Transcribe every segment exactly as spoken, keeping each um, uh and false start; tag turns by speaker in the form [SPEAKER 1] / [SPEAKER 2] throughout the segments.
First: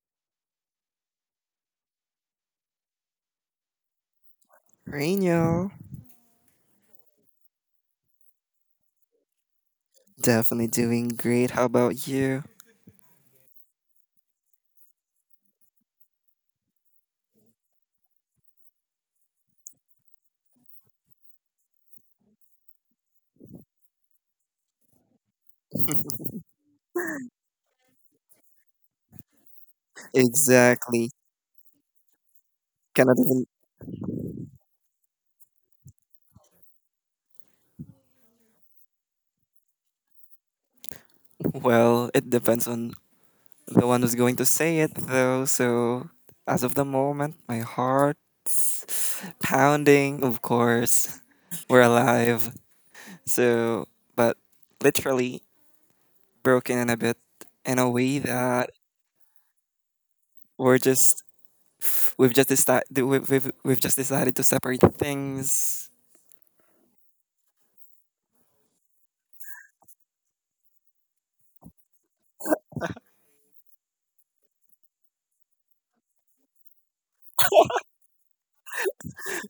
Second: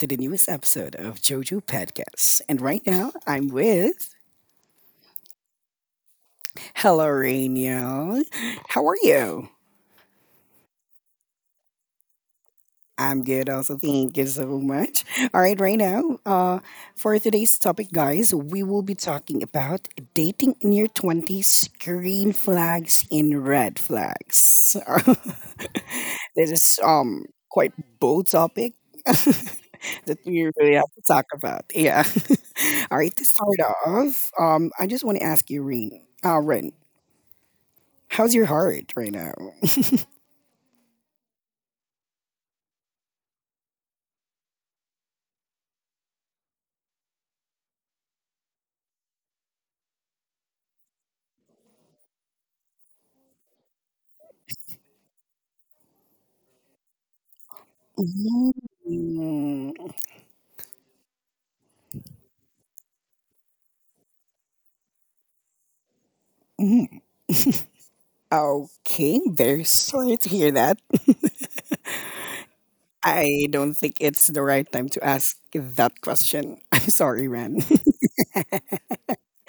[SPEAKER 1] to the newest episode of JoJo Podcast. And right now, I'm with.
[SPEAKER 2] Reno,
[SPEAKER 1] Hello, Rainiel. How are you?
[SPEAKER 2] definitely doing great. How about you?
[SPEAKER 1] I'm good also. Thank you so much. All right, right now, uh, for today's topic, guys, we will be talking about dating in your twenties, green flags and red flags. This is um quite bold topic that we really have to
[SPEAKER 2] Exactly.
[SPEAKER 1] talk about. Yeah. All right,
[SPEAKER 2] Cannot
[SPEAKER 1] to
[SPEAKER 2] even.
[SPEAKER 1] start off, um, I just want to ask you, Ren, uh, Ren, how's your heart right now?
[SPEAKER 2] Well, it depends on the one who's going to say it, though. So, as of the moment, my heart's pounding. Of course, we're alive. So, but literally broken in a bit in a way that
[SPEAKER 1] Mm.
[SPEAKER 2] we're just we've just decided we've, we've, we've just decided to separate things.
[SPEAKER 1] Mm. Okay, very sorry to hear that. I don't think it's the right time to ask that question. I'm sorry, Ran.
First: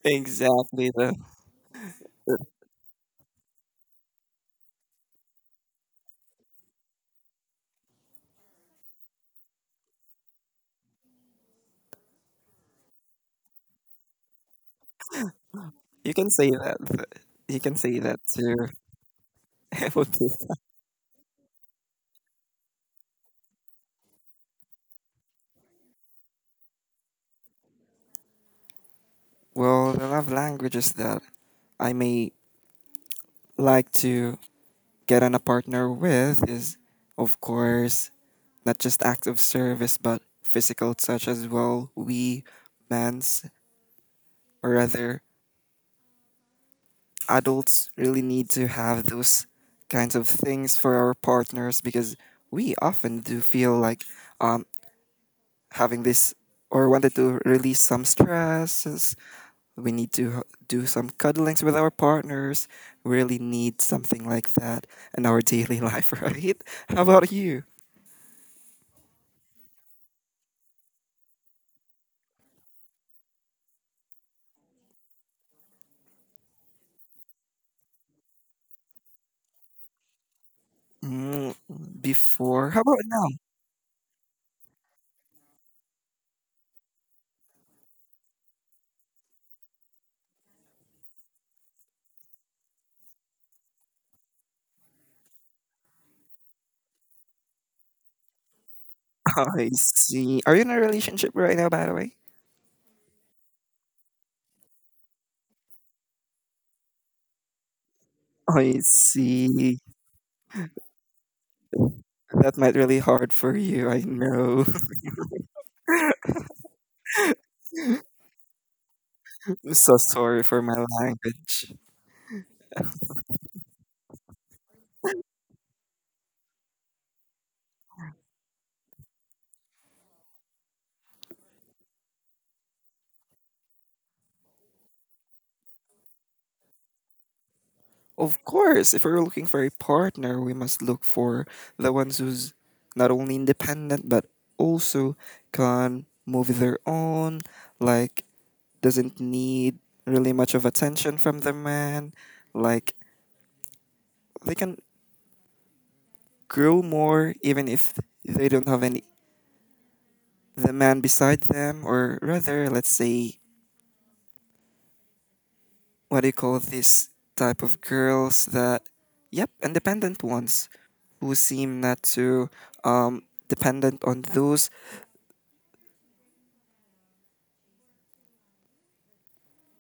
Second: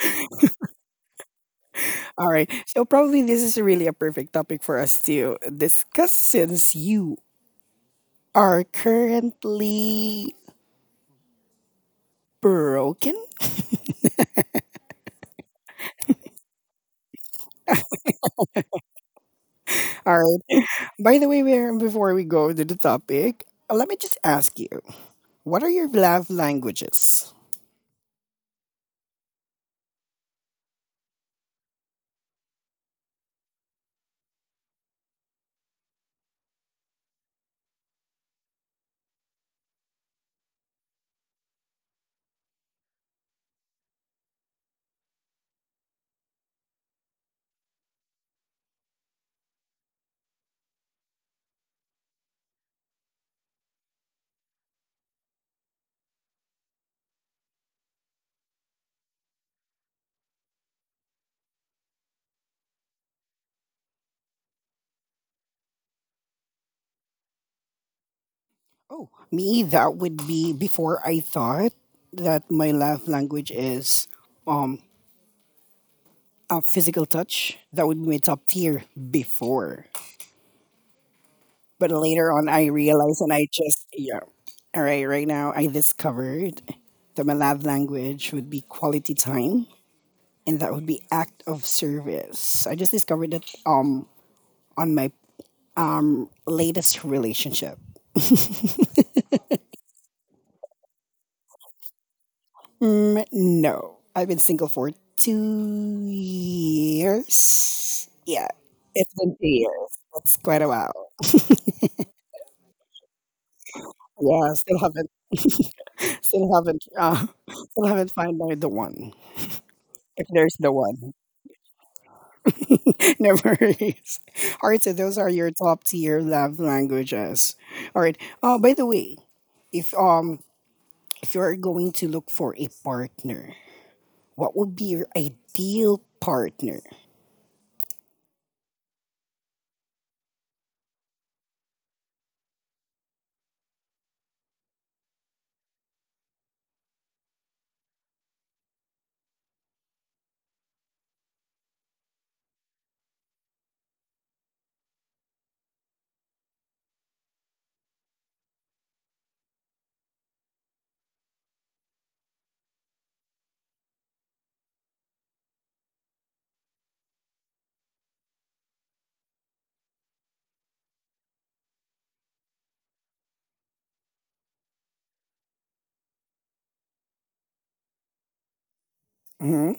[SPEAKER 2] Exactly.
[SPEAKER 1] All right. So, probably this is really a perfect topic for us to discuss since you are currently broken.
[SPEAKER 2] You can say that. th- You can say that too.
[SPEAKER 1] All
[SPEAKER 2] Okay.
[SPEAKER 1] right. By the way, we're- before we go to the topic, uh, let me just ask you what are your love languages?
[SPEAKER 2] Well, the love languages that I may like to get on a partner with is, of course, not just acts of service, but physical touch as well. We, men's, or rather, adults really need to have those kinds of things for our partners because we often do feel like um, having this or wanted to release some stresses. We need to h- do some cuddlings with our partners. We really need something like that in our daily life, right? How about you?
[SPEAKER 1] Oh, me, that would be before I thought that my love language is um a physical touch, that would be my top tier before.
[SPEAKER 2] Mm,
[SPEAKER 1] But later on, I
[SPEAKER 2] Before, how about
[SPEAKER 1] realized
[SPEAKER 2] now?
[SPEAKER 1] and I just, yeah. All right, right now, I discovered that my love language would be quality time and that would be act of service. I just discovered that um, on my um, latest relationship.
[SPEAKER 2] I see. Are you in a relationship right now, by the way?
[SPEAKER 1] Mm, no, I've been single for two years. Yeah,
[SPEAKER 2] I
[SPEAKER 1] it's been two
[SPEAKER 2] see.
[SPEAKER 1] years. That's quite a while.
[SPEAKER 2] That might really hard for you. I
[SPEAKER 1] Yeah,
[SPEAKER 2] know.
[SPEAKER 1] still haven't. Still haven't uh, still haven't found out the one.
[SPEAKER 2] I'm so
[SPEAKER 1] If
[SPEAKER 2] sorry
[SPEAKER 1] there's
[SPEAKER 2] for
[SPEAKER 1] the
[SPEAKER 2] my
[SPEAKER 1] one.
[SPEAKER 2] language.
[SPEAKER 1] No worries. All right, so those are your top tier love languages. All right. Uh by the way, if um if you're going to look for a partner, what would be your ideal partner?
[SPEAKER 2] Of course, if we're looking for a partner, we must look for the ones who's not only independent but also can move their own, like doesn't need really much of attention from the man, like they can grow more even if they don't have any the man beside them, or rather let's say what do you call this type of girls that, yep, independent ones who seem not to um dependent on those.
[SPEAKER 1] Hmm.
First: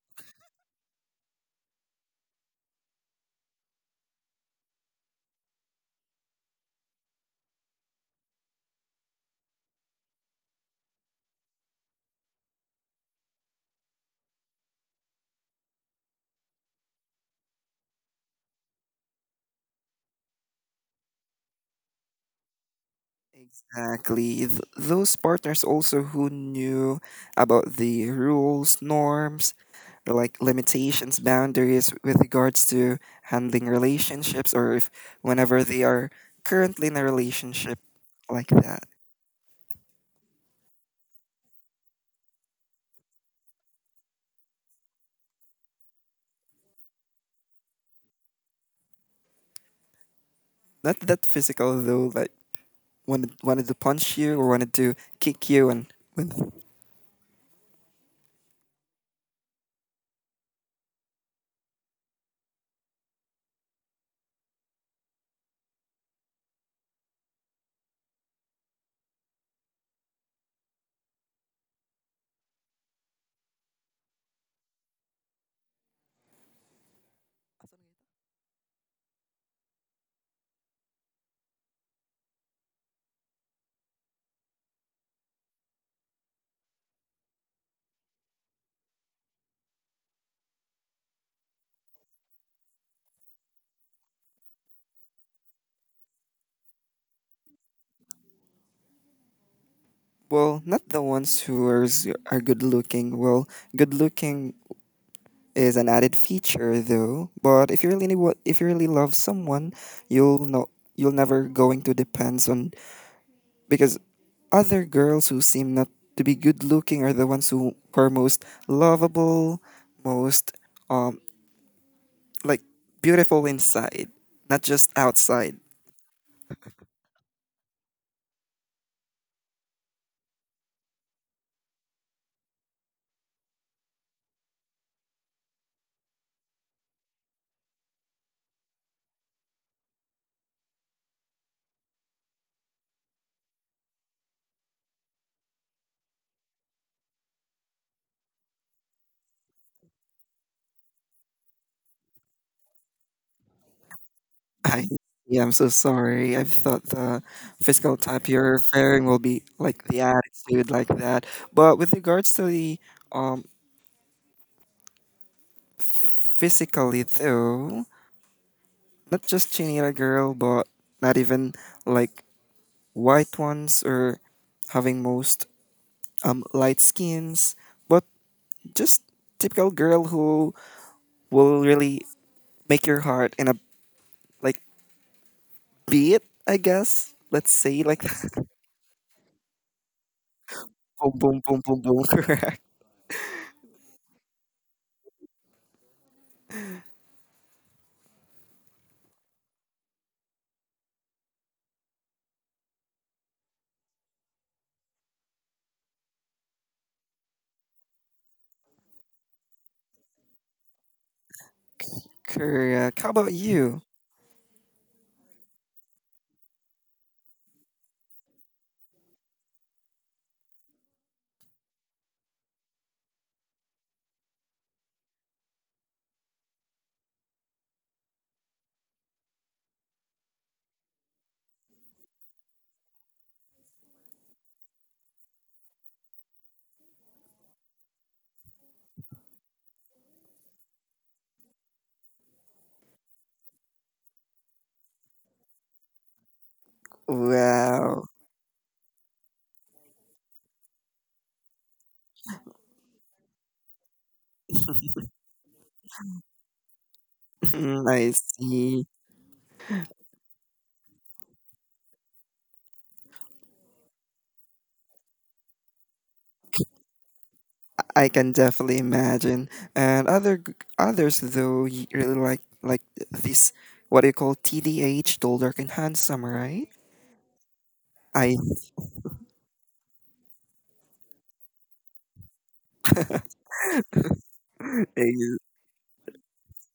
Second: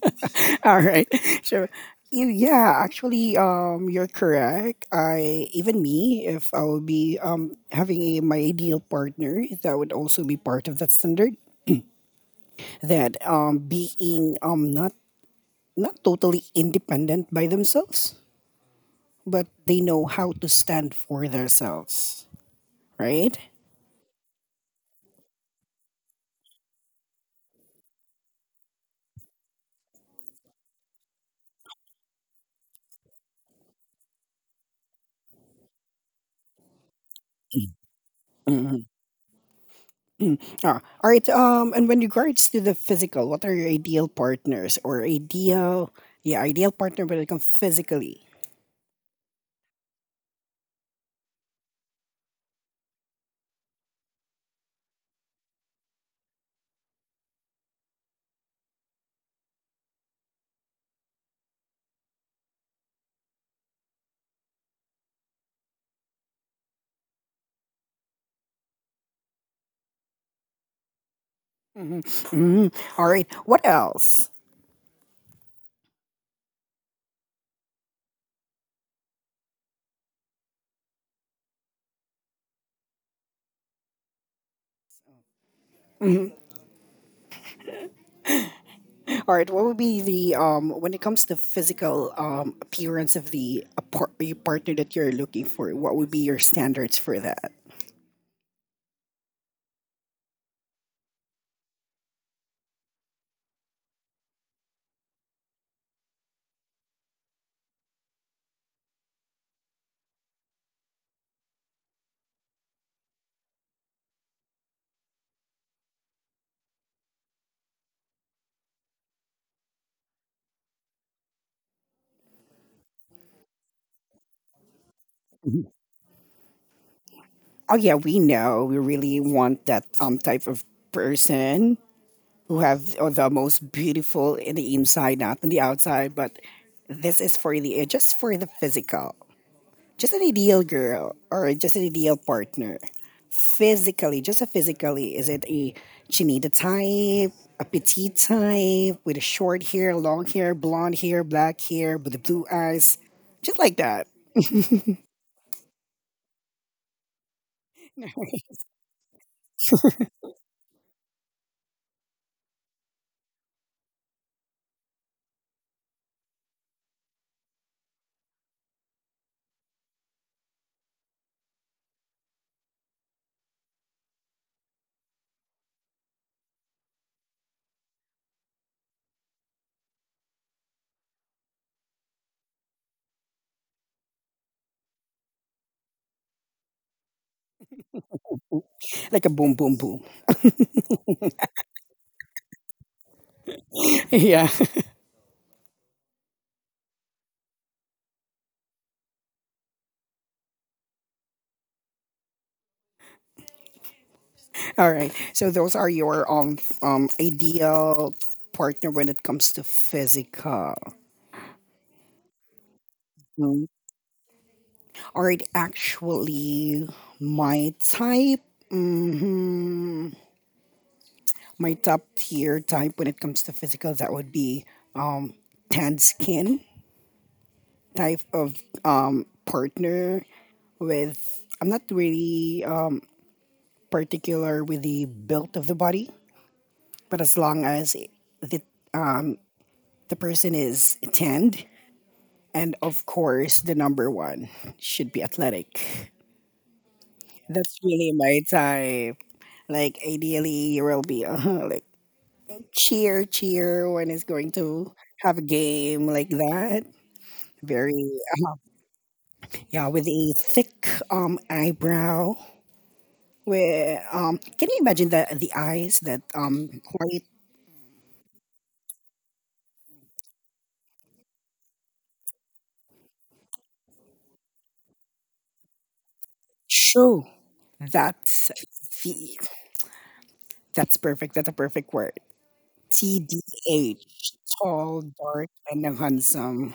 [SPEAKER 1] All right. So you, yeah, actually, um you're correct. I even me if I will be um having a my ideal partner, that would also be part of that standard that um being um not not totally independent by themselves, but they know how to stand for themselves, right?
[SPEAKER 2] Exactly, th- those partners also who knew about the rules, norms, like limitations, boundaries with regards to handling relationships, or if whenever they are currently in a relationship, like
[SPEAKER 1] Mm,
[SPEAKER 2] that.
[SPEAKER 1] mm. Ah, all right. Um, and when regards to the physical, what are your ideal partners or ideal? Yeah, ideal partner when it comes physically.
[SPEAKER 2] Not that physical though, like wanted wanted to punch you or wanted to kick you, and when...
[SPEAKER 1] Mhm. All right. What else? All right. What would be the um when it comes to physical um appearance of the a par- your partner that you're looking for? What would be your standards for that?
[SPEAKER 2] Well, not the ones who are, s- are good looking. Well, good looking is an added feature though. But if you really wa- if you really love someone, you'll know you'll never going to depends on, because other girls who seem not to be good looking are the ones who are most lovable, most um like beautiful inside, not just outside.
[SPEAKER 1] Oh yeah, we know we really want that um type of person who have the most beautiful in the inside, not in the outside. But this is for the eh, just for the physical, just an ideal girl or just an ideal partner. Physically, just a physically, is it a chinita type, a petite type with a short hair, long hair, blonde hair, black hair, with the blue eyes, just like that,
[SPEAKER 2] I Yeah, I'm so sorry. I thought the physical type you're referring will be like the attitude like that. But with regards to the um physically though, not just chinita girl, but not even like white ones or having most um light skins, but just typical girl who will really make your heart in a like beat, I guess. Let's say like
[SPEAKER 1] like a boom, boom, boom.
[SPEAKER 2] boom boom boom boom boom.
[SPEAKER 1] Yeah. All right. So those are your um um ideal partner when it comes to physical.
[SPEAKER 2] Correct. How about
[SPEAKER 1] Mm.
[SPEAKER 2] you?
[SPEAKER 1] Aren't actually my type. hmm My top tier type when it comes to physical, that would be um, tan skin type of um, partner with. I'm not really um, particular with the build of the body, but as long as the um, the person is tanned, and of course the number one should be athletic. That's
[SPEAKER 2] Wow.
[SPEAKER 1] really my type. Like ideally, you will be uh, like cheer, cheer when it's going to have a game like that. Very
[SPEAKER 2] I
[SPEAKER 1] uh,
[SPEAKER 2] see.
[SPEAKER 1] yeah, with a thick um eyebrow. Where um, can you imagine the the eyes that um quite
[SPEAKER 2] I can definitely imagine. And other g- others though y- really like like this, what do you call, T D H, tall, dark, and handsome, right?
[SPEAKER 1] true?
[SPEAKER 2] I
[SPEAKER 1] That's the that's perfect. That's a perfect word. T D H, tall,
[SPEAKER 2] ex-
[SPEAKER 1] dark, and handsome.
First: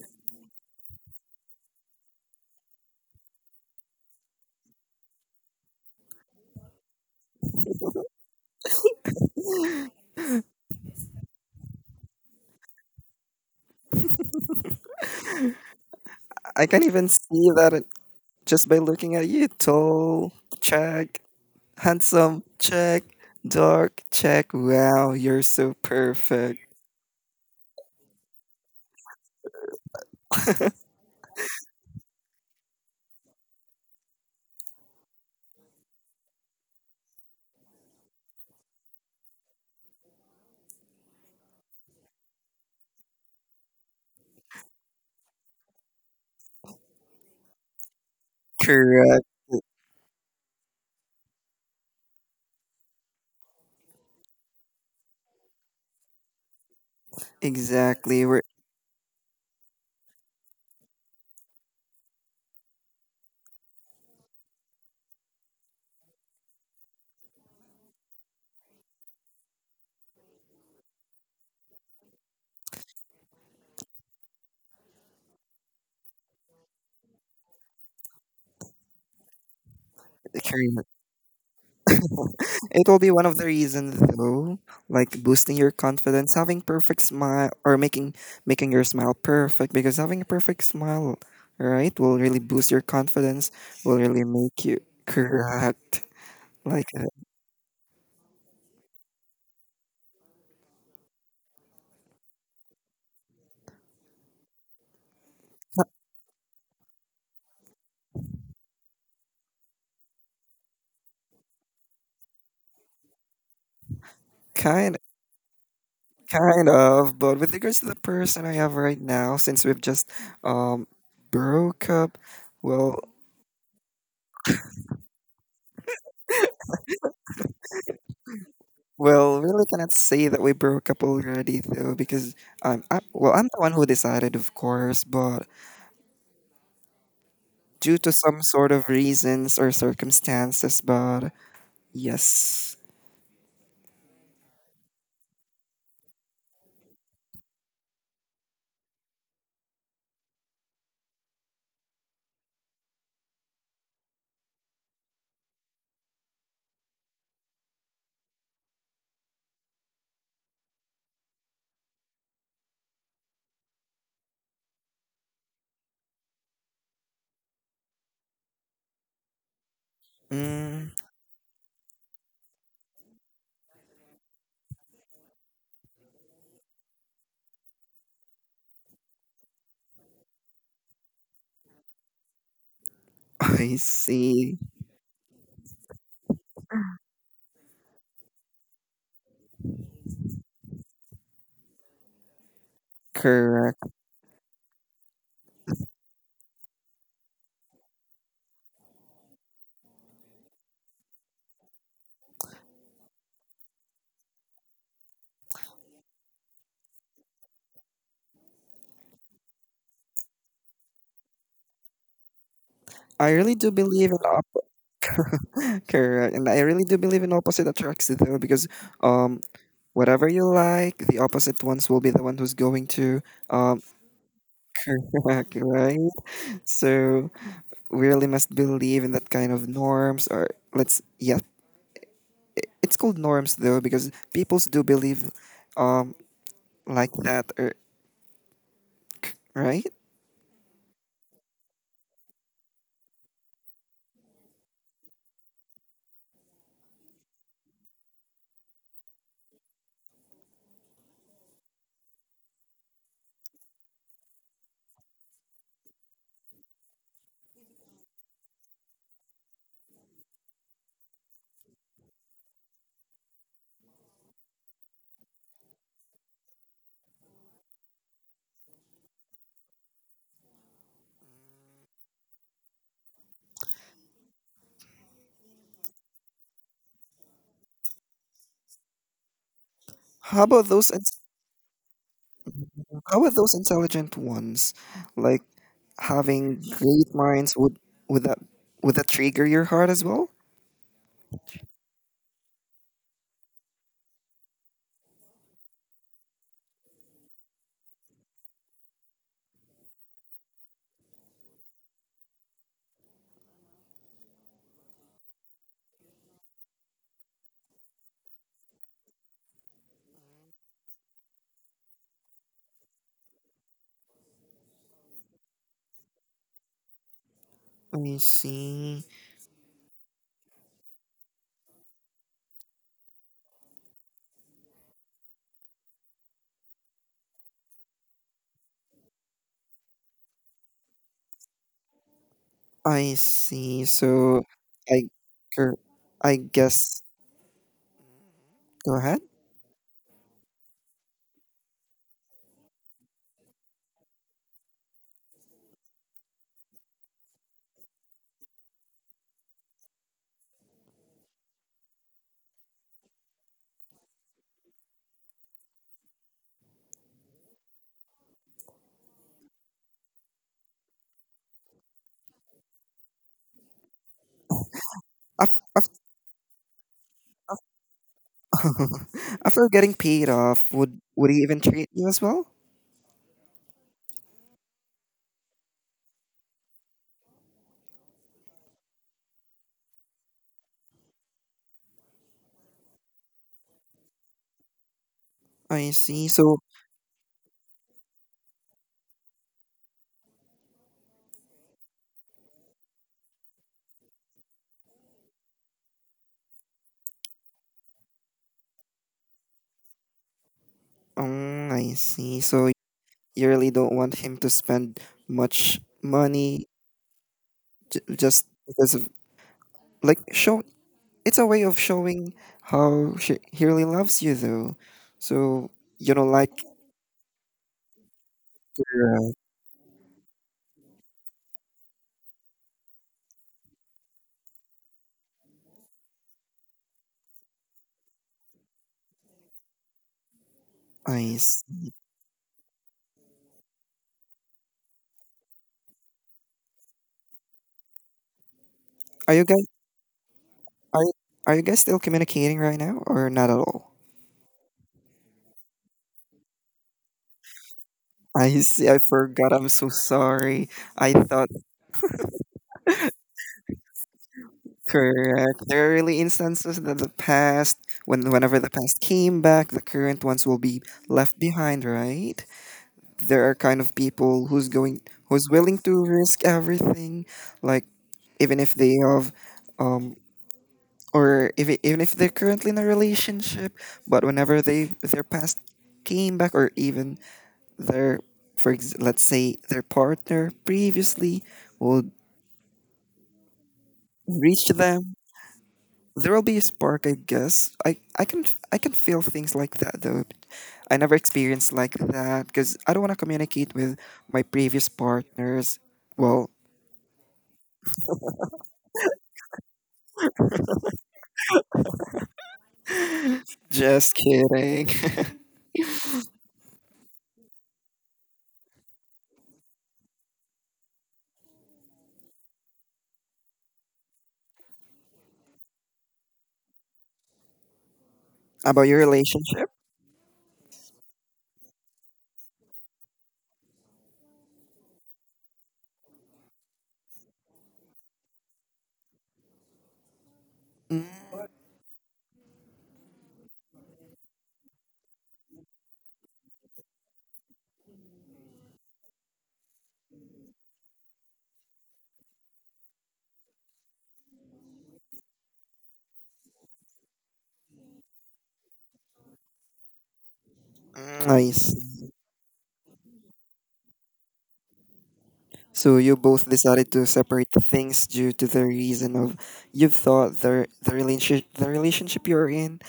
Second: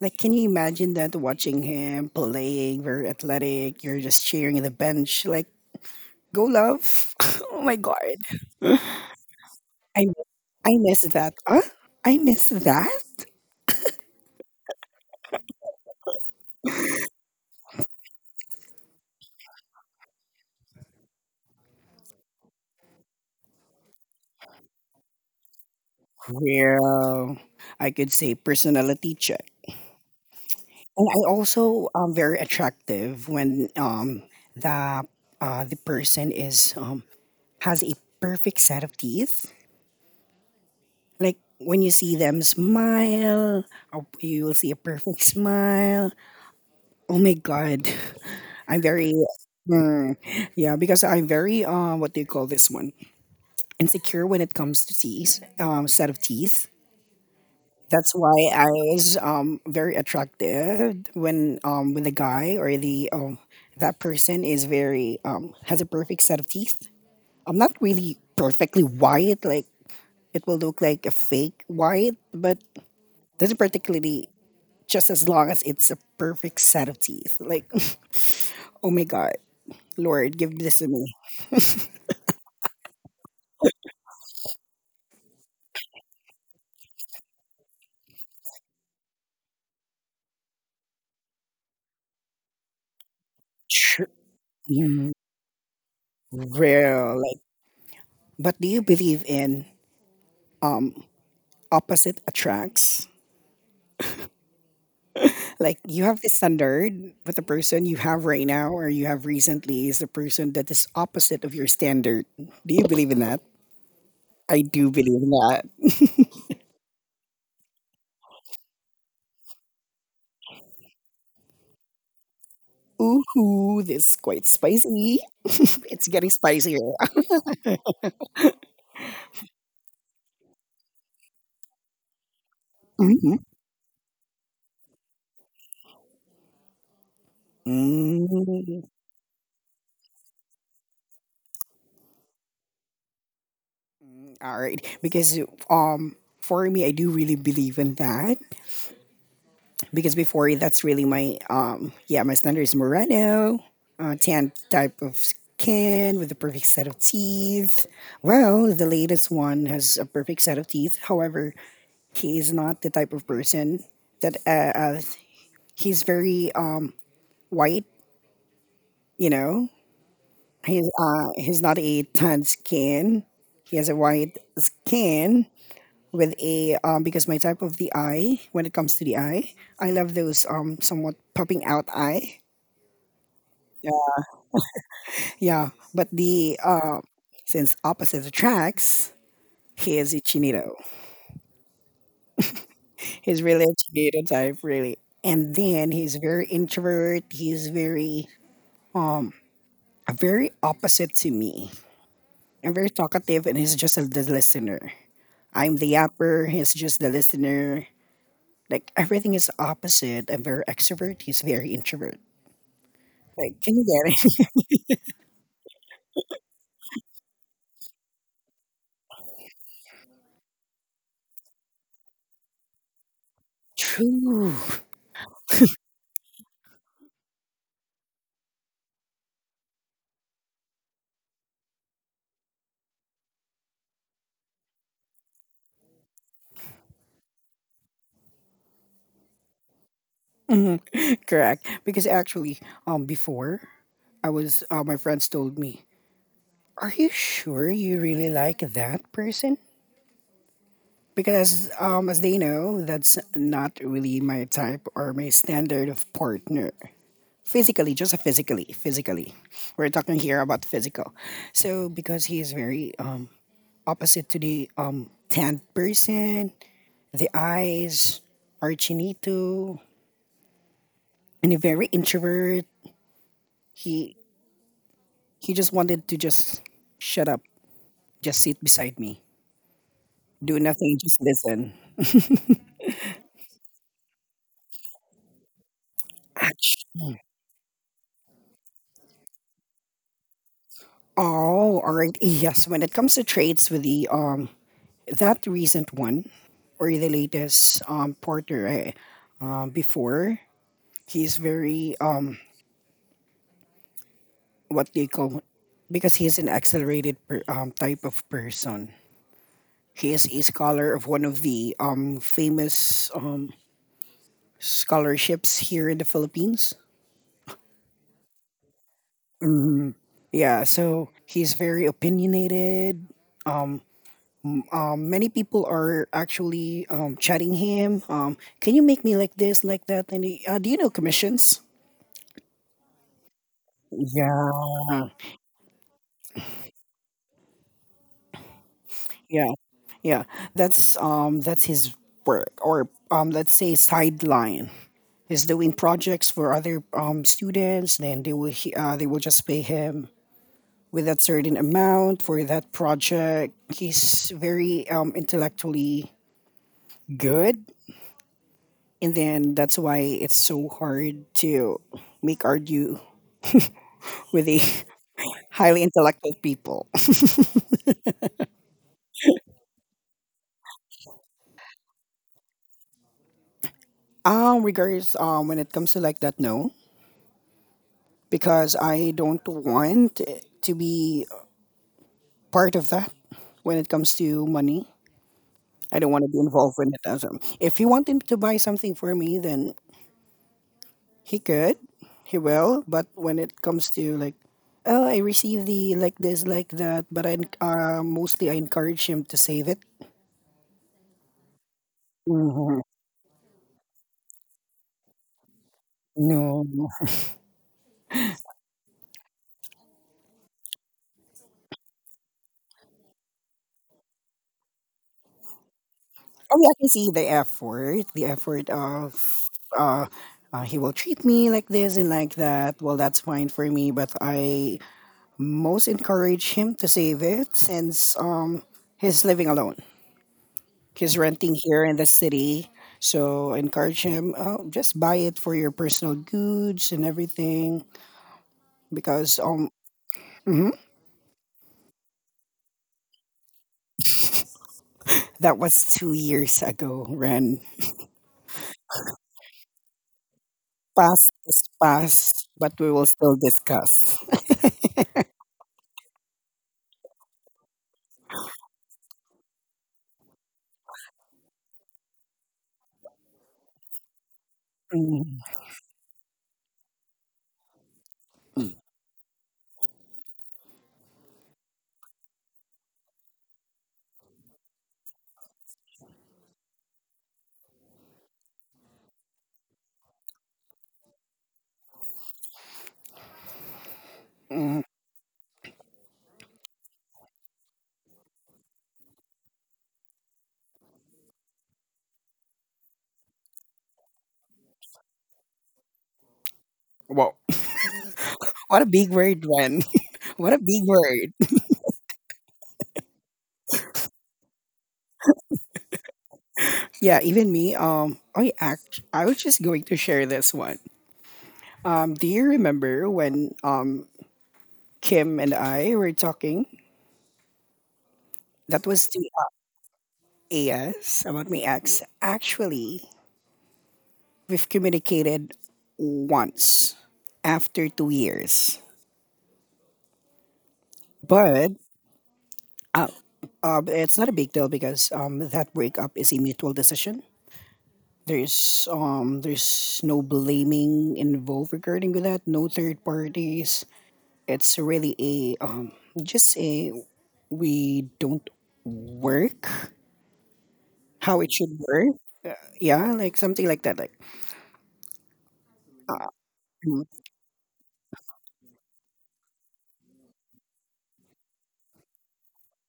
[SPEAKER 1] Like, can you imagine that watching him playing, very athletic, you're just cheering the bench, like, go love. Oh my God. I, I miss that. Huh? I miss that?
[SPEAKER 2] I can even see that it- just by looking at you. Tall, check. Handsome, check. Dark, check. Wow, you're so perfect.
[SPEAKER 1] Well, I could say personality check. And I also am very attractive when um, the, uh, the person is um, has a perfect set of teeth. Like, when you see them smile, uh, you will see a perfect smile. Oh my God. I'm very.
[SPEAKER 2] Correct.
[SPEAKER 1] Mm, yeah, because I'm very uh what do you call this one? Insecure when it comes to teeth, um set of teeth. That's
[SPEAKER 2] Exactly. We're
[SPEAKER 1] why I was um very attractive when um when the guy or the um that person is very um has a perfect set of teeth. I'm not really perfectly white, like it will look like a fake white, but doesn't particularly just as long as it's a perfect set of teeth. Like oh my God. Lord, give this to
[SPEAKER 2] correct.
[SPEAKER 1] me.
[SPEAKER 2] It will be one of the reasons though, like boosting your confidence, having perfect smile, or making making your smile perfect, because having a perfect smile, right, will really boost your confidence, will
[SPEAKER 1] Tr-
[SPEAKER 2] really make you...
[SPEAKER 1] mm,
[SPEAKER 2] correct. Like uh,
[SPEAKER 1] Real. Like, but do you believe in um opposite attracts? Like you have this standard with the person you have right now or you have recently is the person that is opposite of your standard. Do you believe in that? I do
[SPEAKER 2] kind
[SPEAKER 1] believe in that.
[SPEAKER 2] kind of, but with regards to the person I have right now, since we've just um broke up, well,
[SPEAKER 1] Ooh, this is quite spicy. It's getting spicier.
[SPEAKER 2] well really cannot say that we broke up already though, because um I, well,
[SPEAKER 1] Mhm.
[SPEAKER 2] I'm the one who decided of course, but due to some sort
[SPEAKER 1] Mm.
[SPEAKER 2] of reasons or circumstances, but yes.
[SPEAKER 1] All right, because um, for me, I do really believe in that. Because before that's really my um yeah my standard is Moreno, uh, tan type of skin with a perfect set of teeth. Well, the latest one has a perfect set of teeth. However, he is not the type of person that uh, uh he's very um white. You know, he's
[SPEAKER 2] Mm.
[SPEAKER 1] uh he's not a tan skin. He has a white skin with a um because my type of the eye when it comes to the eye, I love those um somewhat popping out eye.
[SPEAKER 2] I see.
[SPEAKER 1] Yeah, but the uh, since opposite attracts, he is a chinito. He's really a
[SPEAKER 2] Correct.
[SPEAKER 1] chinito type, really. And then he's very introvert. He's very very opposite to me. I'm very talkative, and he's just a, the listener. I'm the yapper. He's just the listener. Like everything is opposite. I'm very extrovert. He's very introvert.
[SPEAKER 2] I really
[SPEAKER 1] Like,
[SPEAKER 2] do
[SPEAKER 1] can you
[SPEAKER 2] believe
[SPEAKER 1] get
[SPEAKER 2] in
[SPEAKER 1] it?
[SPEAKER 2] op- correct, and I really do believe in opposite attracts though, because um, whatever you like, the opposite ones will be the one who's going to um,
[SPEAKER 1] True,
[SPEAKER 2] correct, right? So we really must believe in that kind of norms, or let's, yeah, i- it's called norms though, because peoples do believe um like that, or... right?
[SPEAKER 1] correct. Because actually, um, before I was, uh, my friends told me, "Are you sure you really like that person?" Because, um, as they know, that's not really my type or my standard of partner. Physically, just physically, physically. We're talking here about physical. So, because he is very um, opposite to the um, tanned person, the eyes are chinito, and a very introvert. He he just wanted to just shut up, just sit beside me,
[SPEAKER 2] How
[SPEAKER 1] do
[SPEAKER 2] about those
[SPEAKER 1] nothing,
[SPEAKER 2] ins-
[SPEAKER 1] just listen.
[SPEAKER 2] how about those intelligent ones? Like having great minds, would would that would that trigger your heart as well?
[SPEAKER 1] Oh, all right. Yes, when it comes to trades with the um that recent one or the latest um porter I, um before, he's very um what do you call because he's an accelerated per, um type of person. He is a scholar of one of the um famous um scholarships here in the Philippines.
[SPEAKER 2] I see.
[SPEAKER 1] Hmm, yeah, so he's very opinionated. um, um, many people are actually um, chatting him. Um, can you make me like this, like that? And he, uh, do you know commissions?
[SPEAKER 2] I see. So I
[SPEAKER 1] Yeah,
[SPEAKER 2] gu- I guess go ahead.
[SPEAKER 1] yeah, yeah. That's um, that's his work, or um, let's say sideline. He's doing projects for other um, students. Then they will he- uh, they will just pay him with that certain amount for that project. He's very um, intellectually good, and then that's why it's so hard to make argue with the
[SPEAKER 2] Af-
[SPEAKER 1] highly intellectual people.
[SPEAKER 2] After getting paid off, would would he even treat you as well?
[SPEAKER 1] Um, regards um, when it comes to like that, no, because I don't want it to be part of that. When it comes to money,
[SPEAKER 2] I
[SPEAKER 1] I don't want
[SPEAKER 2] see.
[SPEAKER 1] to be
[SPEAKER 2] So
[SPEAKER 1] involved in it. As um, if he wanted to buy something for me, then he could, he will. But when it comes to like, oh, I received the like this, like that, but I en- uh, mostly I encourage him to save it.
[SPEAKER 2] um, I see. So
[SPEAKER 1] Mhm.
[SPEAKER 2] you really don't want him to spend much
[SPEAKER 1] No.
[SPEAKER 2] money j- just because of, like, show, it's a way of showing how she, he really loves you though, so you know
[SPEAKER 1] I
[SPEAKER 2] like
[SPEAKER 1] mean, I can see the effort, the effort of,
[SPEAKER 2] your uh,
[SPEAKER 1] uh, uh, he will treat me like this and like that. Well, that's fine for me, but I most encourage him to save it since um he's living alone. He's renting
[SPEAKER 2] eyes
[SPEAKER 1] here in the city, so I encourage him. Oh, just buy it for your personal goods and everything
[SPEAKER 2] are
[SPEAKER 1] because
[SPEAKER 2] you guys
[SPEAKER 1] um mhm,
[SPEAKER 2] are, you- are you guys still communicating right now or not at all.
[SPEAKER 1] that was two years ago. Ren,
[SPEAKER 2] I see, I forgot, I'm so sorry. I
[SPEAKER 1] past
[SPEAKER 2] thought.
[SPEAKER 1] is past, but we will still discuss.
[SPEAKER 2] Correct, there are really instances that the past, when whenever the past came back, the current ones will be left behind, right? There are kind of people who's going
[SPEAKER 1] Mhm,
[SPEAKER 2] who's willing to risk everything, like even if they have um or if it, even if they're currently in a relationship, but whenever they, their past came back, or even their, for ex- let's say their partner previously will reach
[SPEAKER 1] mhm.
[SPEAKER 2] them, there will be a spark, I guess. I I can f- I can feel things like that though. I never experienced like that because I don't want to communicate with my previous partners. Well,
[SPEAKER 1] Well, what a big word, Ren. What a big word.
[SPEAKER 2] just kidding.
[SPEAKER 1] Yeah, even me. Um, I act. I was just going to share this one. Um, do you remember when um Kim and I were talking?
[SPEAKER 2] About
[SPEAKER 1] That
[SPEAKER 2] your
[SPEAKER 1] was the uh,
[SPEAKER 2] relationship?
[SPEAKER 1] as about my ex. Actually, we've communicated once after two years,
[SPEAKER 2] Mm,
[SPEAKER 1] but uh, uh, it's not a big deal because um that breakup is a mutual decision. There's um there's no blaming involved regarding with that. No third parties. It's really a um just a we don't work how it
[SPEAKER 2] nice.
[SPEAKER 1] should work. Yeah, like something like that. Like,
[SPEAKER 2] So you both decided
[SPEAKER 1] mm,
[SPEAKER 2] to separate the things due to the reason of, you thought the, the relationship the relationship you're in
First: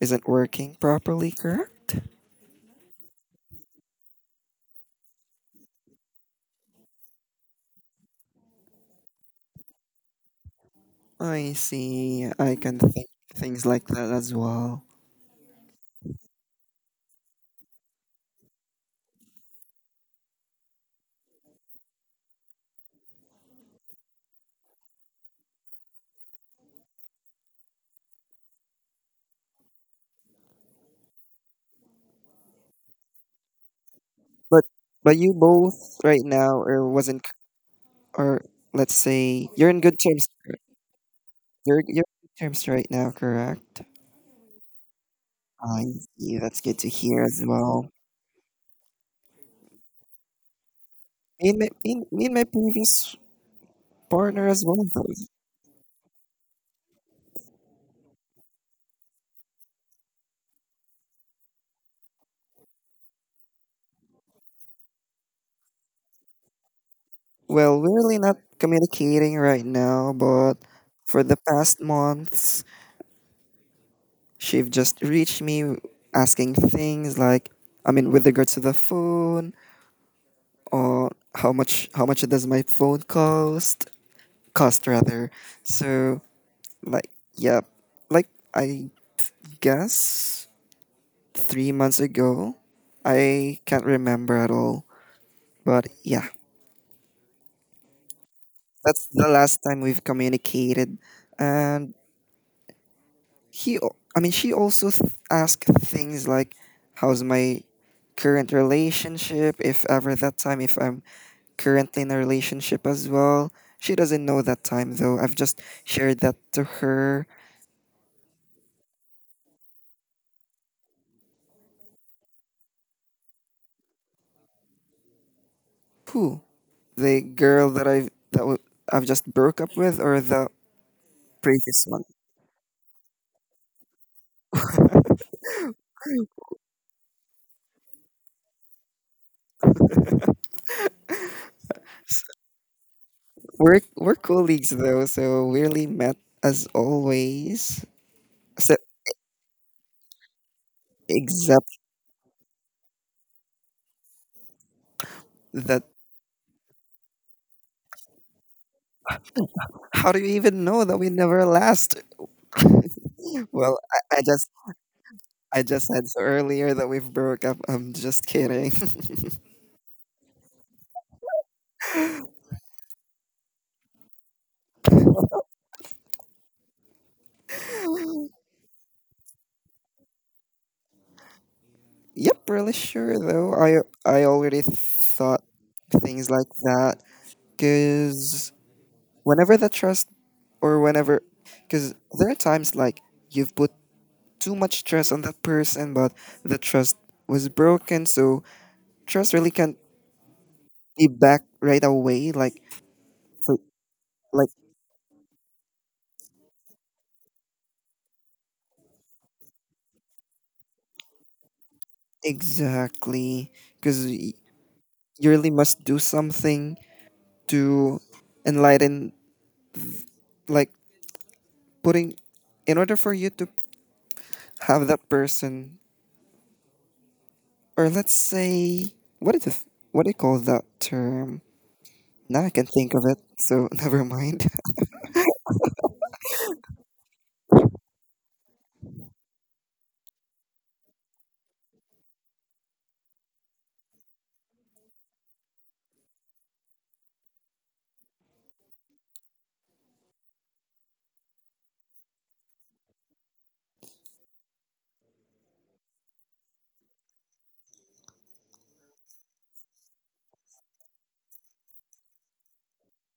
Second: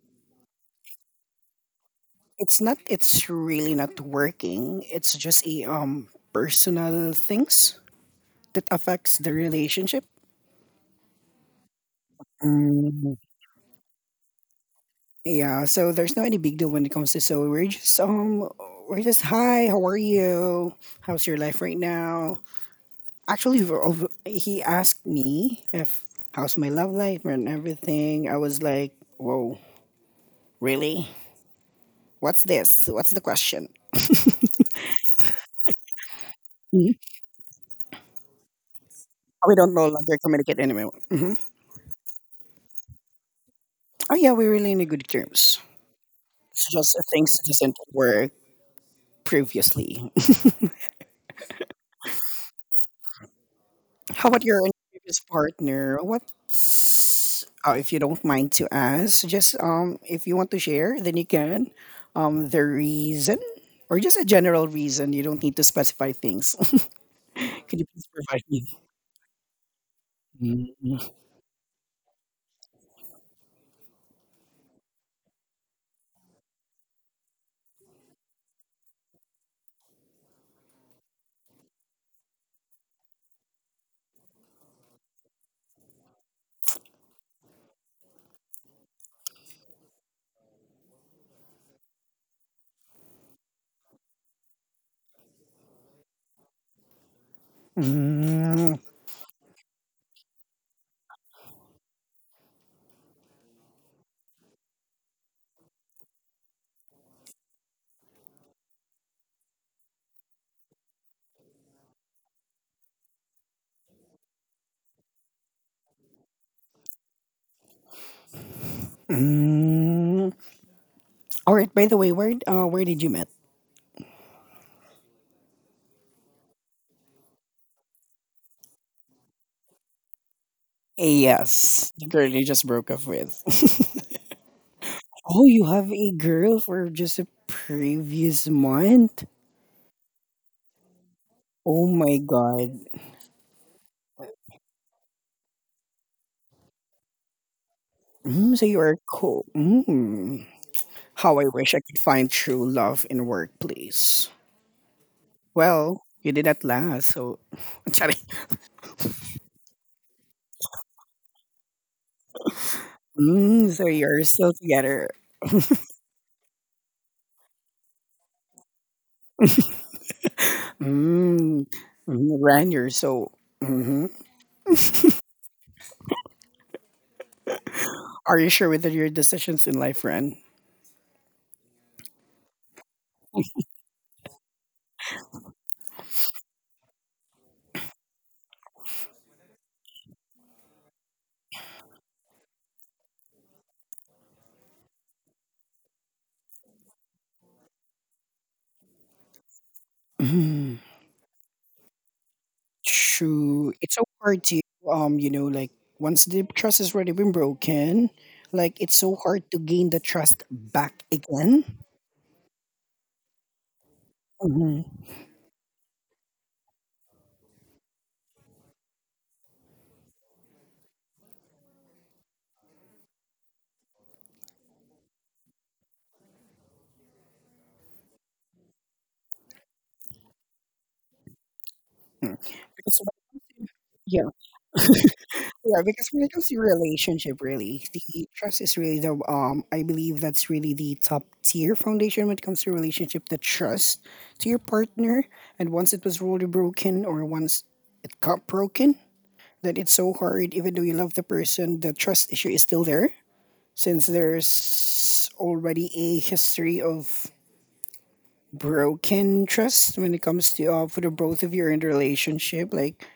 [SPEAKER 2] isn't working properly, correct?
[SPEAKER 1] it's not. It's really not working. It's just a um personal things that affects the relationship.
[SPEAKER 2] I see. I can think
[SPEAKER 1] Mm.
[SPEAKER 2] things like that as well.
[SPEAKER 1] Yeah, so there's no any big deal when it comes to so we're just um we're just, hi, how are you? How's your life right now? Actually, we're over- he asked me if how's my love life and everything. I was like, whoa, really? What's this? What's the question?
[SPEAKER 2] But but you both right now or
[SPEAKER 1] Mhm.
[SPEAKER 2] wasn't c- or let's say
[SPEAKER 1] We
[SPEAKER 2] you're
[SPEAKER 1] don't
[SPEAKER 2] in
[SPEAKER 1] no
[SPEAKER 2] good
[SPEAKER 1] longer
[SPEAKER 2] terms. Cor-
[SPEAKER 1] communicate anymore. hmm
[SPEAKER 2] You're you're in good terms right now, correct?
[SPEAKER 1] Oh yeah, we're really in good terms.
[SPEAKER 2] I see. That's
[SPEAKER 1] It's
[SPEAKER 2] good to
[SPEAKER 1] just
[SPEAKER 2] hear
[SPEAKER 1] things
[SPEAKER 2] as
[SPEAKER 1] that doesn't
[SPEAKER 2] well.
[SPEAKER 1] work previously.
[SPEAKER 2] Me and my, me and me and my previous
[SPEAKER 1] How about
[SPEAKER 2] partner
[SPEAKER 1] your
[SPEAKER 2] as well.
[SPEAKER 1] previous partner? What's uh, if you don't mind to ask, just um if you want to share, then you can. Um the reason or just a general reason. You don't need to specify things. Could
[SPEAKER 2] Well,
[SPEAKER 1] you
[SPEAKER 2] we're
[SPEAKER 1] please
[SPEAKER 2] really not
[SPEAKER 1] provide me?
[SPEAKER 2] communicating right now, but
[SPEAKER 1] Mm,
[SPEAKER 2] for the past months, she've just reached me asking things like, I mean, with regards to the phone, or how much how much does my phone cost? Cost rather. So, like, yeah, like I guess three months ago, I can't remember at all. But yeah,
[SPEAKER 1] mm,
[SPEAKER 2] that's the last time we've communicated, and he al- I mean she also th- asked things like how's my current relationship if ever that time if I'm currently in a relationship as well. She doesn't know that time though, I've just shared that to her.
[SPEAKER 1] mm. All right, by the way, where uh, where did you meet?
[SPEAKER 2] Who, the girl that I've, that w- I've just broke up with or the previous
[SPEAKER 1] Yes.
[SPEAKER 2] one?
[SPEAKER 1] The girl you just broke up with. Oh, you have a girl for just a previous month? Oh my god.
[SPEAKER 2] We're we're colleagues though, so we really met as always,
[SPEAKER 1] Mm, so you
[SPEAKER 2] except,
[SPEAKER 1] are cool. Mm. How I wish
[SPEAKER 2] except
[SPEAKER 1] I could find true love in workplace.
[SPEAKER 2] that.
[SPEAKER 1] Well, you did at last. So, I'm sorry.
[SPEAKER 2] How do you even know that we never last?
[SPEAKER 1] Mm,
[SPEAKER 2] Well,
[SPEAKER 1] so
[SPEAKER 2] I, I
[SPEAKER 1] you're
[SPEAKER 2] just
[SPEAKER 1] still together.
[SPEAKER 2] I just said so earlier that we've broke up. I'm just kidding.
[SPEAKER 1] Mm, mm, Ren, you're so. hmm Are you sure with your decisions in life, Ren?
[SPEAKER 2] Yep, really sure though. I I already thought things like that because whenever the trust, or whenever, because there are times like you've put too much trust on that person, but the trust was broken. So trust really can't
[SPEAKER 1] Mm,
[SPEAKER 2] be back right away. Like, so,
[SPEAKER 1] true. It's so hard
[SPEAKER 2] like
[SPEAKER 1] to, um, you know, like once the trust has already been broken, like it's so hard to gain the trust back again.
[SPEAKER 2] exactly, because you
[SPEAKER 1] hmm
[SPEAKER 2] really must do something to enlighten, like putting, in order for you to have that person, or let's say, what is it, what do you call that term, now I can think
[SPEAKER 1] Because,
[SPEAKER 2] of it, so never mind.
[SPEAKER 1] yeah, because when it comes to relationship, really, the trust is really the um. I believe that's really the top tier foundation when it comes to relationship. The trust to your partner, and once it was really broken, or once it got broken, that it's so hard. Even though you love the person, the trust issue is still there since there's already a history of broken trust when it comes to uh, for the both of you in the relationship. Like,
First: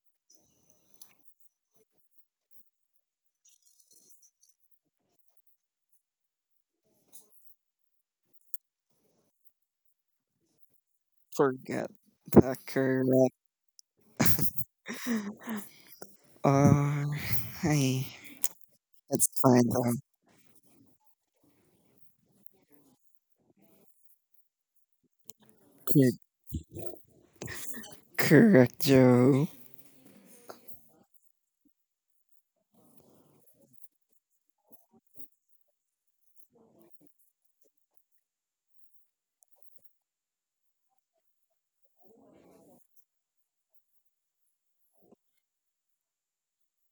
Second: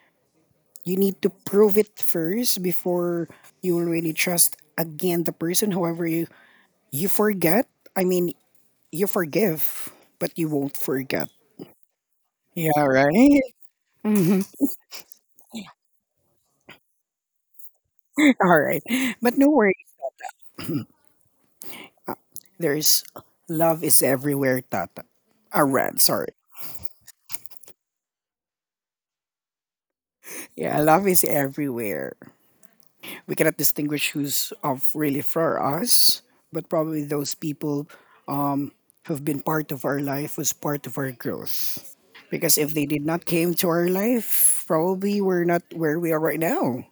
[SPEAKER 1] you need to prove it first before you will really trust again the person, however you you forget, i mean you forgive but you won't forget.
[SPEAKER 2] Forget the
[SPEAKER 1] Yeah, right.
[SPEAKER 2] correct,
[SPEAKER 1] Mhm.
[SPEAKER 2] uh, hey,
[SPEAKER 1] All right.
[SPEAKER 2] it's
[SPEAKER 1] But no
[SPEAKER 2] fine
[SPEAKER 1] worry.
[SPEAKER 2] though.
[SPEAKER 1] Uh, there's love is everywhere, Tata. Uh, red,
[SPEAKER 2] You're
[SPEAKER 1] sorry.
[SPEAKER 2] correct, Joe.
[SPEAKER 1] Yeah, love is everywhere. We cannot distinguish who's of really for us, but probably those people, um who've been part of our life was part of our growth, because if they did not came to our life, probably we're not where we are right now.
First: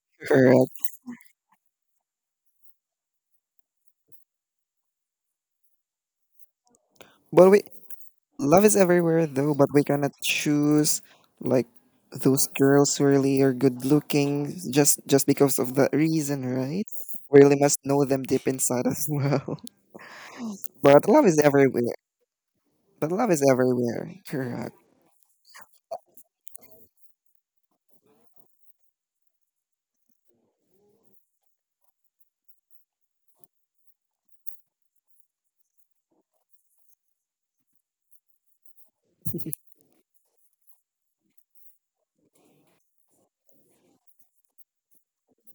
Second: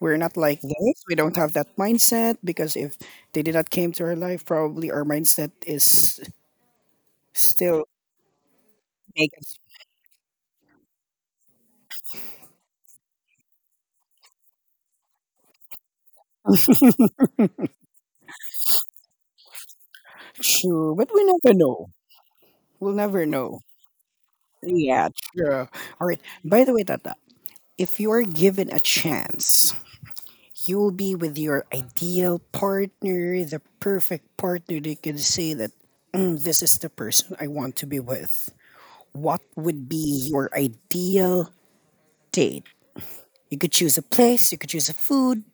[SPEAKER 1] We're not like
[SPEAKER 2] Correct,
[SPEAKER 1] this. We don't have that mindset because if they did not came to our life, probably our mindset is
[SPEAKER 2] but we,
[SPEAKER 1] still
[SPEAKER 2] love is everywhere though,
[SPEAKER 1] negative.
[SPEAKER 2] but we cannot choose, like those girls who really are good looking just just because of that reason, right? We really must know them deep inside as well.
[SPEAKER 1] True,
[SPEAKER 2] But
[SPEAKER 1] but we
[SPEAKER 2] love is
[SPEAKER 1] never know.
[SPEAKER 2] everywhere.
[SPEAKER 1] We'll
[SPEAKER 2] But
[SPEAKER 1] never
[SPEAKER 2] love is
[SPEAKER 1] know.
[SPEAKER 2] everywhere. Correct.
[SPEAKER 1] Yeah, true. All right, by the way, Tata, if you're given a chance, you'll be with your ideal partner, the perfect partner they can say that, "Mm, this is the person I want to be with." What would be your ideal date? You could choose a place, you could choose a food,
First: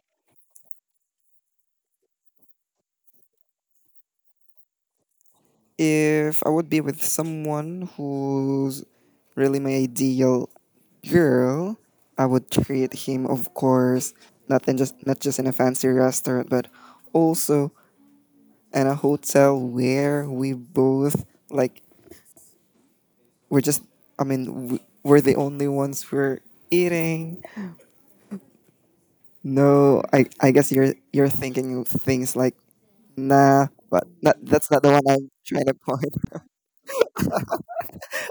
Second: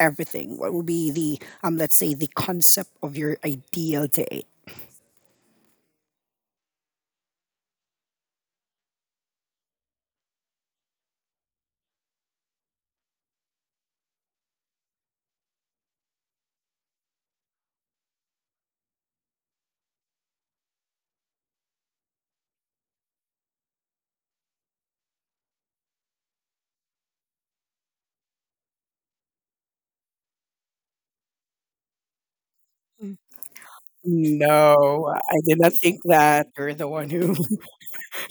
[SPEAKER 1] everything. What would be the um let's say the concept of your ideal date?
[SPEAKER 2] If I would be with someone who's really my ideal girl, I would treat him, of course, not in just, not just in a fancy restaurant, but also in a hotel where we both, like, we're just... I mean, w- we're the only ones who are eating. No, I I guess you're you're thinking of things like, nah, but not, that's not the one
[SPEAKER 1] No,
[SPEAKER 2] I'm
[SPEAKER 1] I did
[SPEAKER 2] trying
[SPEAKER 1] not
[SPEAKER 2] to
[SPEAKER 1] think
[SPEAKER 2] point.
[SPEAKER 1] that. You're the one who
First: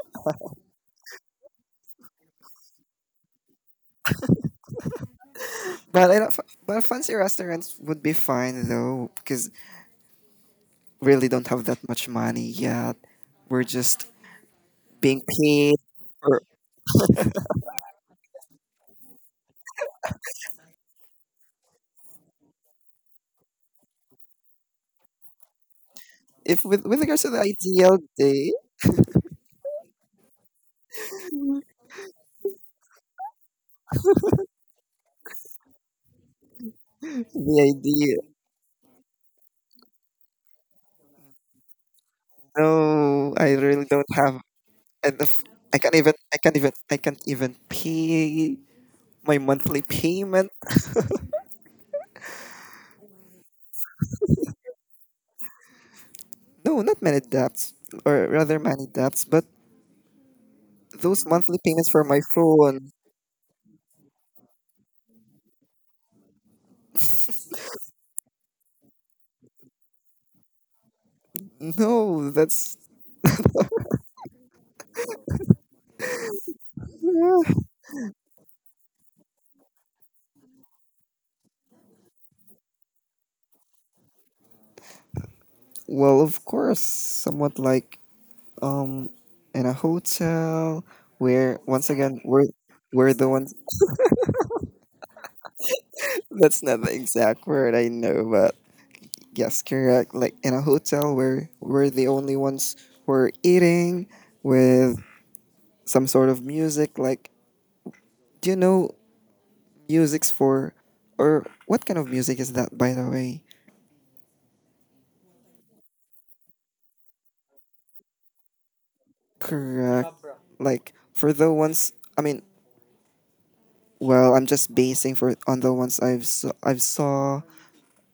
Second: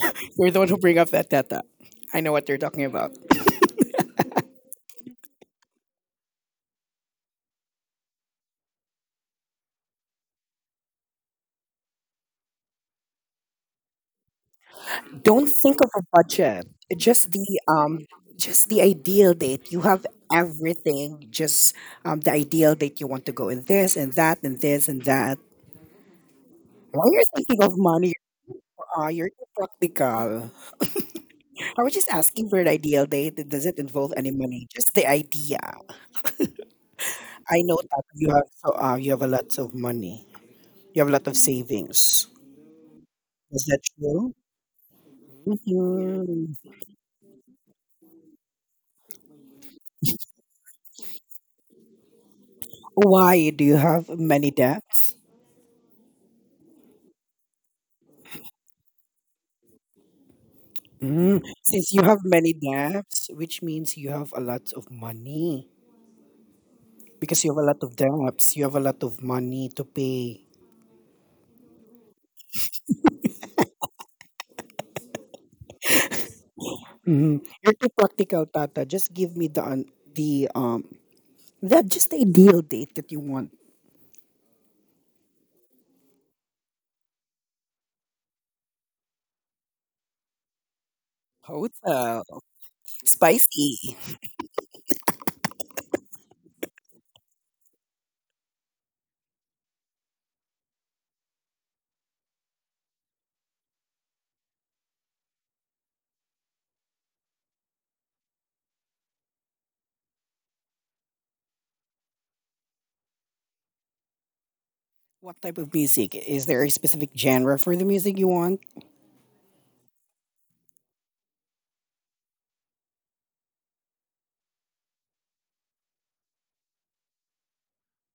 [SPEAKER 1] you're the one who bring up that data. I know what you're talking about.
[SPEAKER 2] But I don't, f- but fancy restaurants would be fine though, because we really don't have that much money yet. We're just being
[SPEAKER 1] Don't
[SPEAKER 2] paid.
[SPEAKER 1] think of a
[SPEAKER 2] Or
[SPEAKER 1] budget. Just the um just the ideal date. You have everything, just um the ideal date you want to go in this and that and this and that.
[SPEAKER 2] if with with
[SPEAKER 1] Why are
[SPEAKER 2] regards to the
[SPEAKER 1] thinking of
[SPEAKER 2] ideal
[SPEAKER 1] money?
[SPEAKER 2] day,
[SPEAKER 1] Ah, you're too practical. I was just asking for an ideal date. It doesn't involve any money, just the idea.
[SPEAKER 2] the
[SPEAKER 1] I know that
[SPEAKER 2] idea.
[SPEAKER 1] you have so uh, you have a lot of money. You have a lot of savings.
[SPEAKER 2] No, I
[SPEAKER 1] Is that
[SPEAKER 2] really don't
[SPEAKER 1] true?
[SPEAKER 2] have enough. I can't even. I can't
[SPEAKER 1] Mhm.
[SPEAKER 2] even. I can't even pay my monthly payment.
[SPEAKER 1] Why do you have many debts?
[SPEAKER 2] No, not many debts, or rather many debts, but those
[SPEAKER 1] Mm.
[SPEAKER 2] monthly payments
[SPEAKER 1] Since you
[SPEAKER 2] for
[SPEAKER 1] have
[SPEAKER 2] my
[SPEAKER 1] many
[SPEAKER 2] phone.
[SPEAKER 1] debts, which means you have a lot of money. Because you have a lot of debts, you have a lot of money to pay.
[SPEAKER 2] No, that's...
[SPEAKER 1] Mhm. You're too practical, Tata. Just give me the un- the um that just the ideal date that you want.
[SPEAKER 2] Well, of course, somewhat like um in a hotel where once again
[SPEAKER 1] Hotel.
[SPEAKER 2] we're we're the ones...
[SPEAKER 1] Spicy.
[SPEAKER 2] that's not the exact word I know, but yes, correct. Like in a hotel where we're the only ones who are eating with some sort of music. Like, do you know music's for, or what kind of music is that, by the way?
[SPEAKER 1] What type of music? Is there a specific genre for the music you want?
[SPEAKER 2] Correct. Like for the ones, I mean, well, I'm just basing for on the ones I've saw, I've saw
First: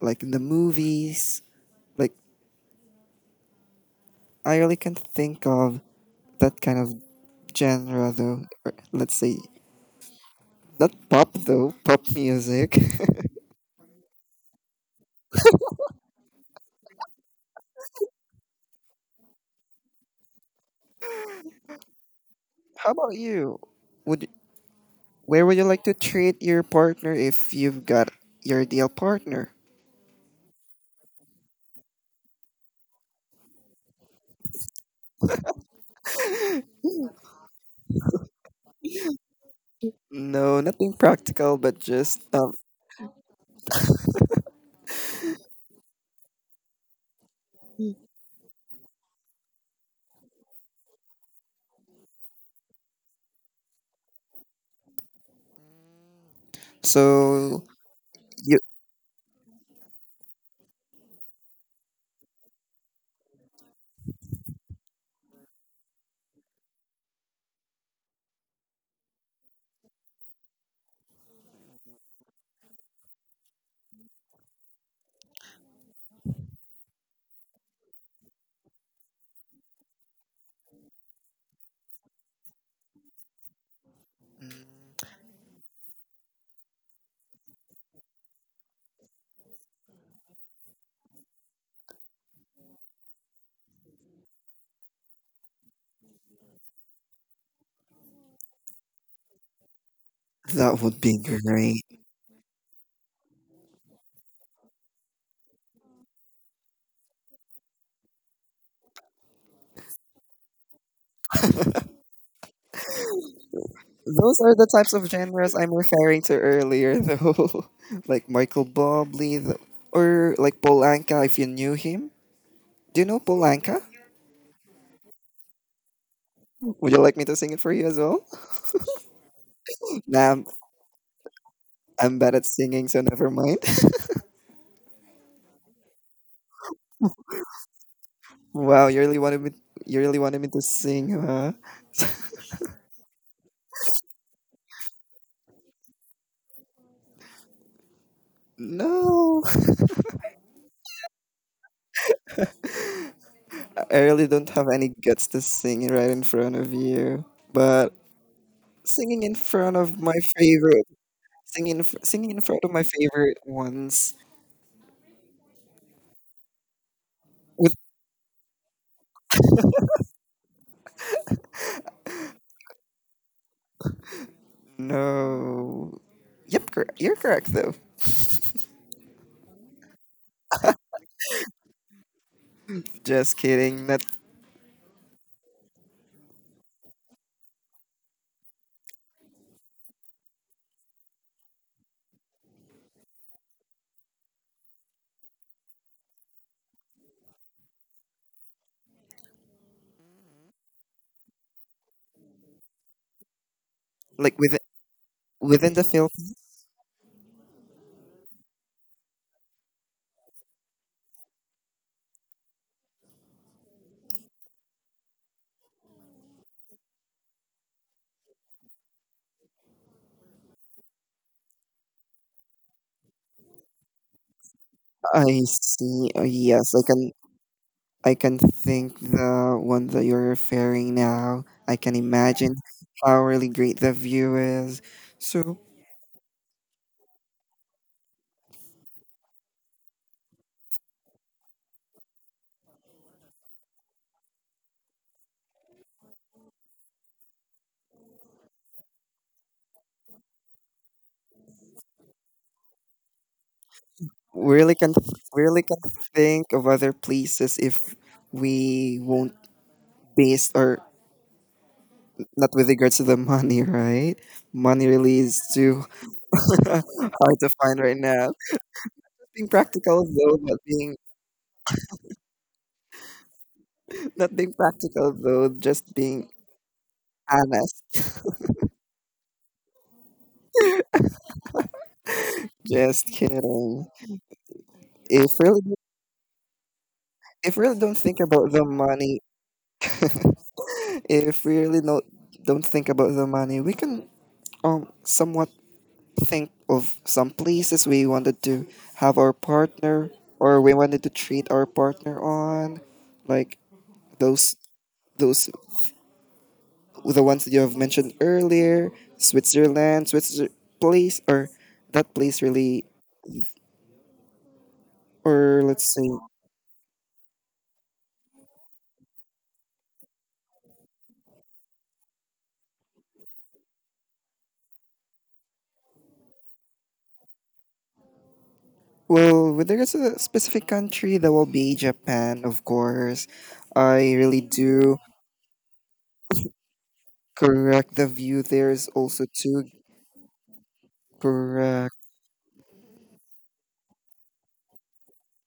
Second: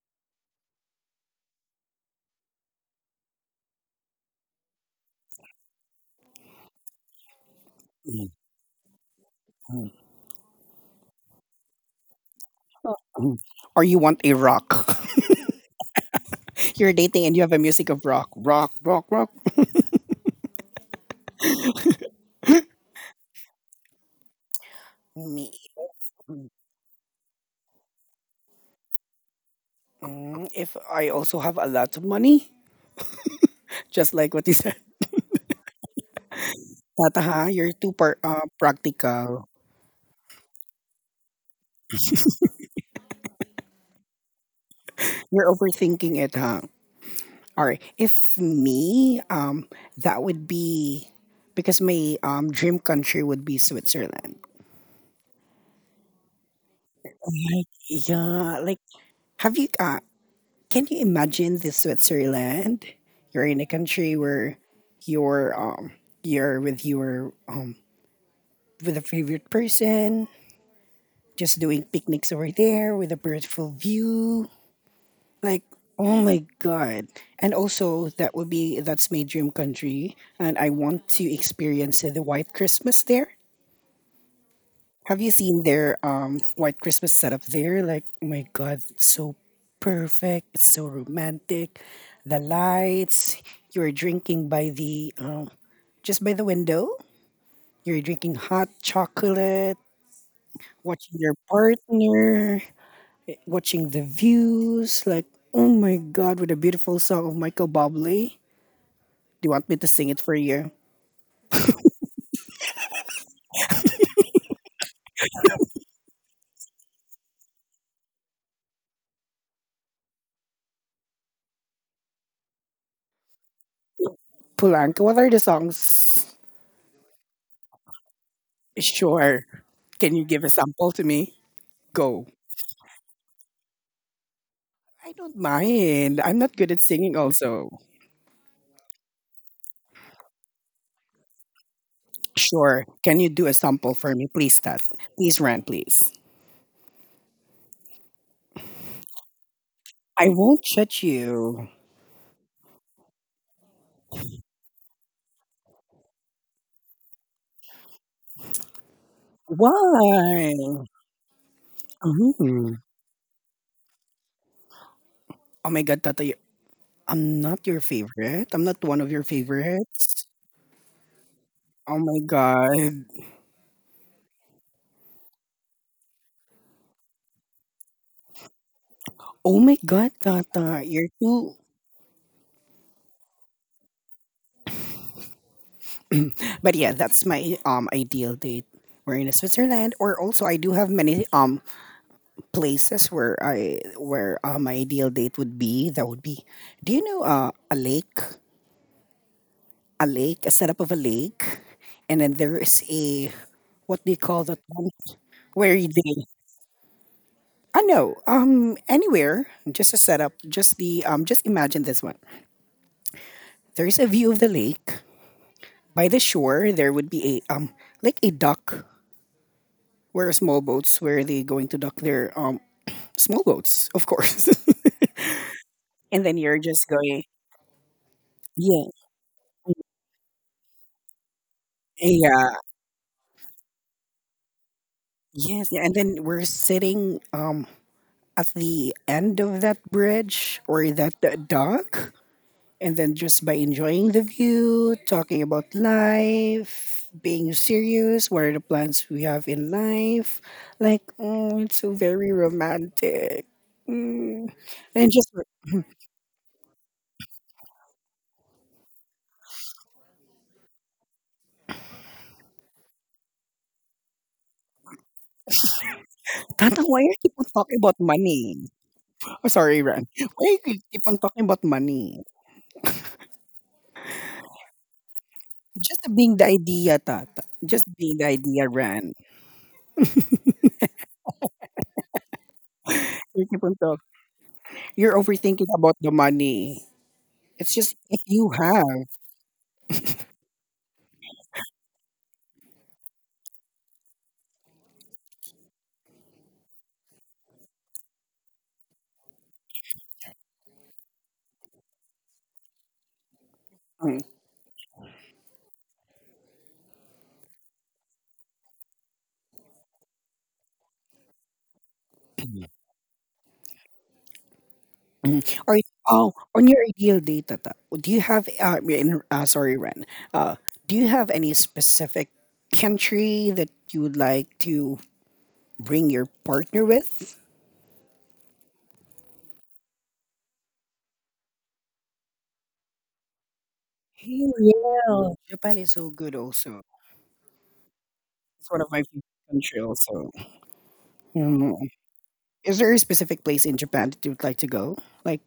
[SPEAKER 2] like in the movies, like, I really can't think of that kind of genre though. Or, let's see, not pop though. Pop music.
[SPEAKER 1] Mhm. Or you want a rock? You're dating and you have a music of rock. Rock, rock, rock.
[SPEAKER 2] How about you? Would where
[SPEAKER 1] Me.
[SPEAKER 2] would you like to treat your partner if you've got your ideal partner?
[SPEAKER 1] Mm, if I also have a lot of money, just like what you said. Tataha, you're too par- uh, practical.
[SPEAKER 2] No, nothing practical, but just um.
[SPEAKER 1] You're overthinking it, huh? All right. If me, um, that would be because my um dream country would be Switzerland.
[SPEAKER 2] So
[SPEAKER 1] Like,
[SPEAKER 2] you
[SPEAKER 1] yeah, like have you uh can you imagine the Switzerland? You're in a country where you're um you're with your um with a favorite person, just doing picnics over there with a beautiful view. Like, oh my god. And also that would be that's my dream country and I want to experience the white Christmas there. Have you seen their um white Christmas setup there? Like, oh my god, it's so perfect. It's so romantic. The lights, you're drinking by the um just by the window. You're drinking hot chocolate,
[SPEAKER 2] that would
[SPEAKER 1] watching
[SPEAKER 2] be
[SPEAKER 1] your
[SPEAKER 2] great.
[SPEAKER 1] partner, watching the views, like oh my god, with a beautiful song of Michael Bublé. Do you want me to sing it for you?
[SPEAKER 2] Those are the types of genres I'm referring to earlier, though, like Michael Bublé th- or like Paul Anka. If you knew him, do you know Paul Anka?
[SPEAKER 1] Pulanka, what are the songs?
[SPEAKER 2] Would you like me to sing it for you as well?
[SPEAKER 1] Sure. Can you
[SPEAKER 2] Nah,
[SPEAKER 1] give
[SPEAKER 2] I'm,
[SPEAKER 1] a sample to me?
[SPEAKER 2] I'm
[SPEAKER 1] Go.
[SPEAKER 2] bad at singing, so never mind.
[SPEAKER 1] I don't mind. I'm not good at singing, also.
[SPEAKER 2] Wow, you really wanted me. You really wanted me to sing, huh?
[SPEAKER 1] Sure. Can you do a sample for me, please, Tat? Please, Rant, please.
[SPEAKER 2] No,
[SPEAKER 1] I won't judge you.
[SPEAKER 2] I really don't have any guts to sing right in front of you. But singing in front of my
[SPEAKER 1] Why?
[SPEAKER 2] favorite, singing, in fr- singing in front of
[SPEAKER 1] Mhm.
[SPEAKER 2] my favorite ones
[SPEAKER 1] Oh my God, Tata, you— I'm not
[SPEAKER 2] would.
[SPEAKER 1] your favorite. I'm not one of your favorites. Oh my God.
[SPEAKER 2] No. Yep, cor- you're correct though.
[SPEAKER 1] Oh my God, Tata, you're too.
[SPEAKER 2] Just kidding. Not
[SPEAKER 1] But yeah, that's my um ideal date. We're in Switzerland, or also I do have many um places where I where uh, my ideal date would be. That would be, do you know uh, a lake, a lake, a setup of a lake, and then there is a what do you
[SPEAKER 2] like
[SPEAKER 1] call
[SPEAKER 2] within
[SPEAKER 1] that one
[SPEAKER 2] within
[SPEAKER 1] where
[SPEAKER 2] the
[SPEAKER 1] you
[SPEAKER 2] film.
[SPEAKER 1] date? I know um anywhere just a setup, just the um just imagine this one. There is a view of the lake by the shore. There would be a um like a dock, where are small boats? Where are they going to dock their um small boats? Of course.
[SPEAKER 2] I see. Oh,
[SPEAKER 1] And then you're
[SPEAKER 2] yes, I
[SPEAKER 1] just
[SPEAKER 2] can.
[SPEAKER 1] going,
[SPEAKER 2] I can
[SPEAKER 1] yeah,
[SPEAKER 2] think the one that you're referring now. I can imagine
[SPEAKER 1] yeah,
[SPEAKER 2] how really great the view is. So
[SPEAKER 1] yes, yeah. And then we're sitting um at the end of that bridge or that uh, dock, and then just by enjoying the view, talking about life, being serious, what are the plans we have in life? Like, oh, it's so very romantic. Mm.
[SPEAKER 2] we really can
[SPEAKER 1] And just,
[SPEAKER 2] really can think of other places if we won't base, or not, with regards to the money, right? Money really is too
[SPEAKER 1] Tata, why are you keep
[SPEAKER 2] hard
[SPEAKER 1] on
[SPEAKER 2] to
[SPEAKER 1] talking
[SPEAKER 2] find right
[SPEAKER 1] about
[SPEAKER 2] now.
[SPEAKER 1] money?
[SPEAKER 2] Being
[SPEAKER 1] Oh, sorry,
[SPEAKER 2] practical
[SPEAKER 1] Ran.
[SPEAKER 2] though, not
[SPEAKER 1] Why you
[SPEAKER 2] being
[SPEAKER 1] keep on talking about money?
[SPEAKER 2] not being practical though, just
[SPEAKER 1] Just
[SPEAKER 2] being
[SPEAKER 1] being the idea, Tata. Just
[SPEAKER 2] honest.
[SPEAKER 1] being the idea, Ran.
[SPEAKER 2] Just
[SPEAKER 1] You keep on
[SPEAKER 2] kidding.
[SPEAKER 1] talking. You're
[SPEAKER 2] If
[SPEAKER 1] overthinking
[SPEAKER 2] really
[SPEAKER 1] about the money.
[SPEAKER 2] if
[SPEAKER 1] It's
[SPEAKER 2] really
[SPEAKER 1] just
[SPEAKER 2] don't think
[SPEAKER 1] if you
[SPEAKER 2] about the
[SPEAKER 1] have,
[SPEAKER 2] money. If we really no, don't think about the money, we can um somewhat think of some places we wanted to have our partner, or we wanted to treat our partner on, like
[SPEAKER 1] mm,
[SPEAKER 2] those those the ones that you have mentioned earlier. Switzerland, Switzerland place, or that place really,
[SPEAKER 1] mm.
[SPEAKER 2] or
[SPEAKER 1] Or
[SPEAKER 2] let's say,
[SPEAKER 1] oh, on your ideal day, Tata. Do you have? Uh, in- uh sorry, Ran. Uh, do you have any specific country that you would like to bring your partner with?
[SPEAKER 2] well, with regards to the specific country, that will be Japan of course. I really
[SPEAKER 1] Hey,
[SPEAKER 2] do.
[SPEAKER 1] yeah. Japan is so good. Also,
[SPEAKER 2] Correct. The view there
[SPEAKER 1] it's one
[SPEAKER 2] is
[SPEAKER 1] of my favorite
[SPEAKER 2] also too
[SPEAKER 1] country. Also. Mm-hmm.
[SPEAKER 2] correct.
[SPEAKER 1] Is there a specific place in Japan that you would like to go? Like,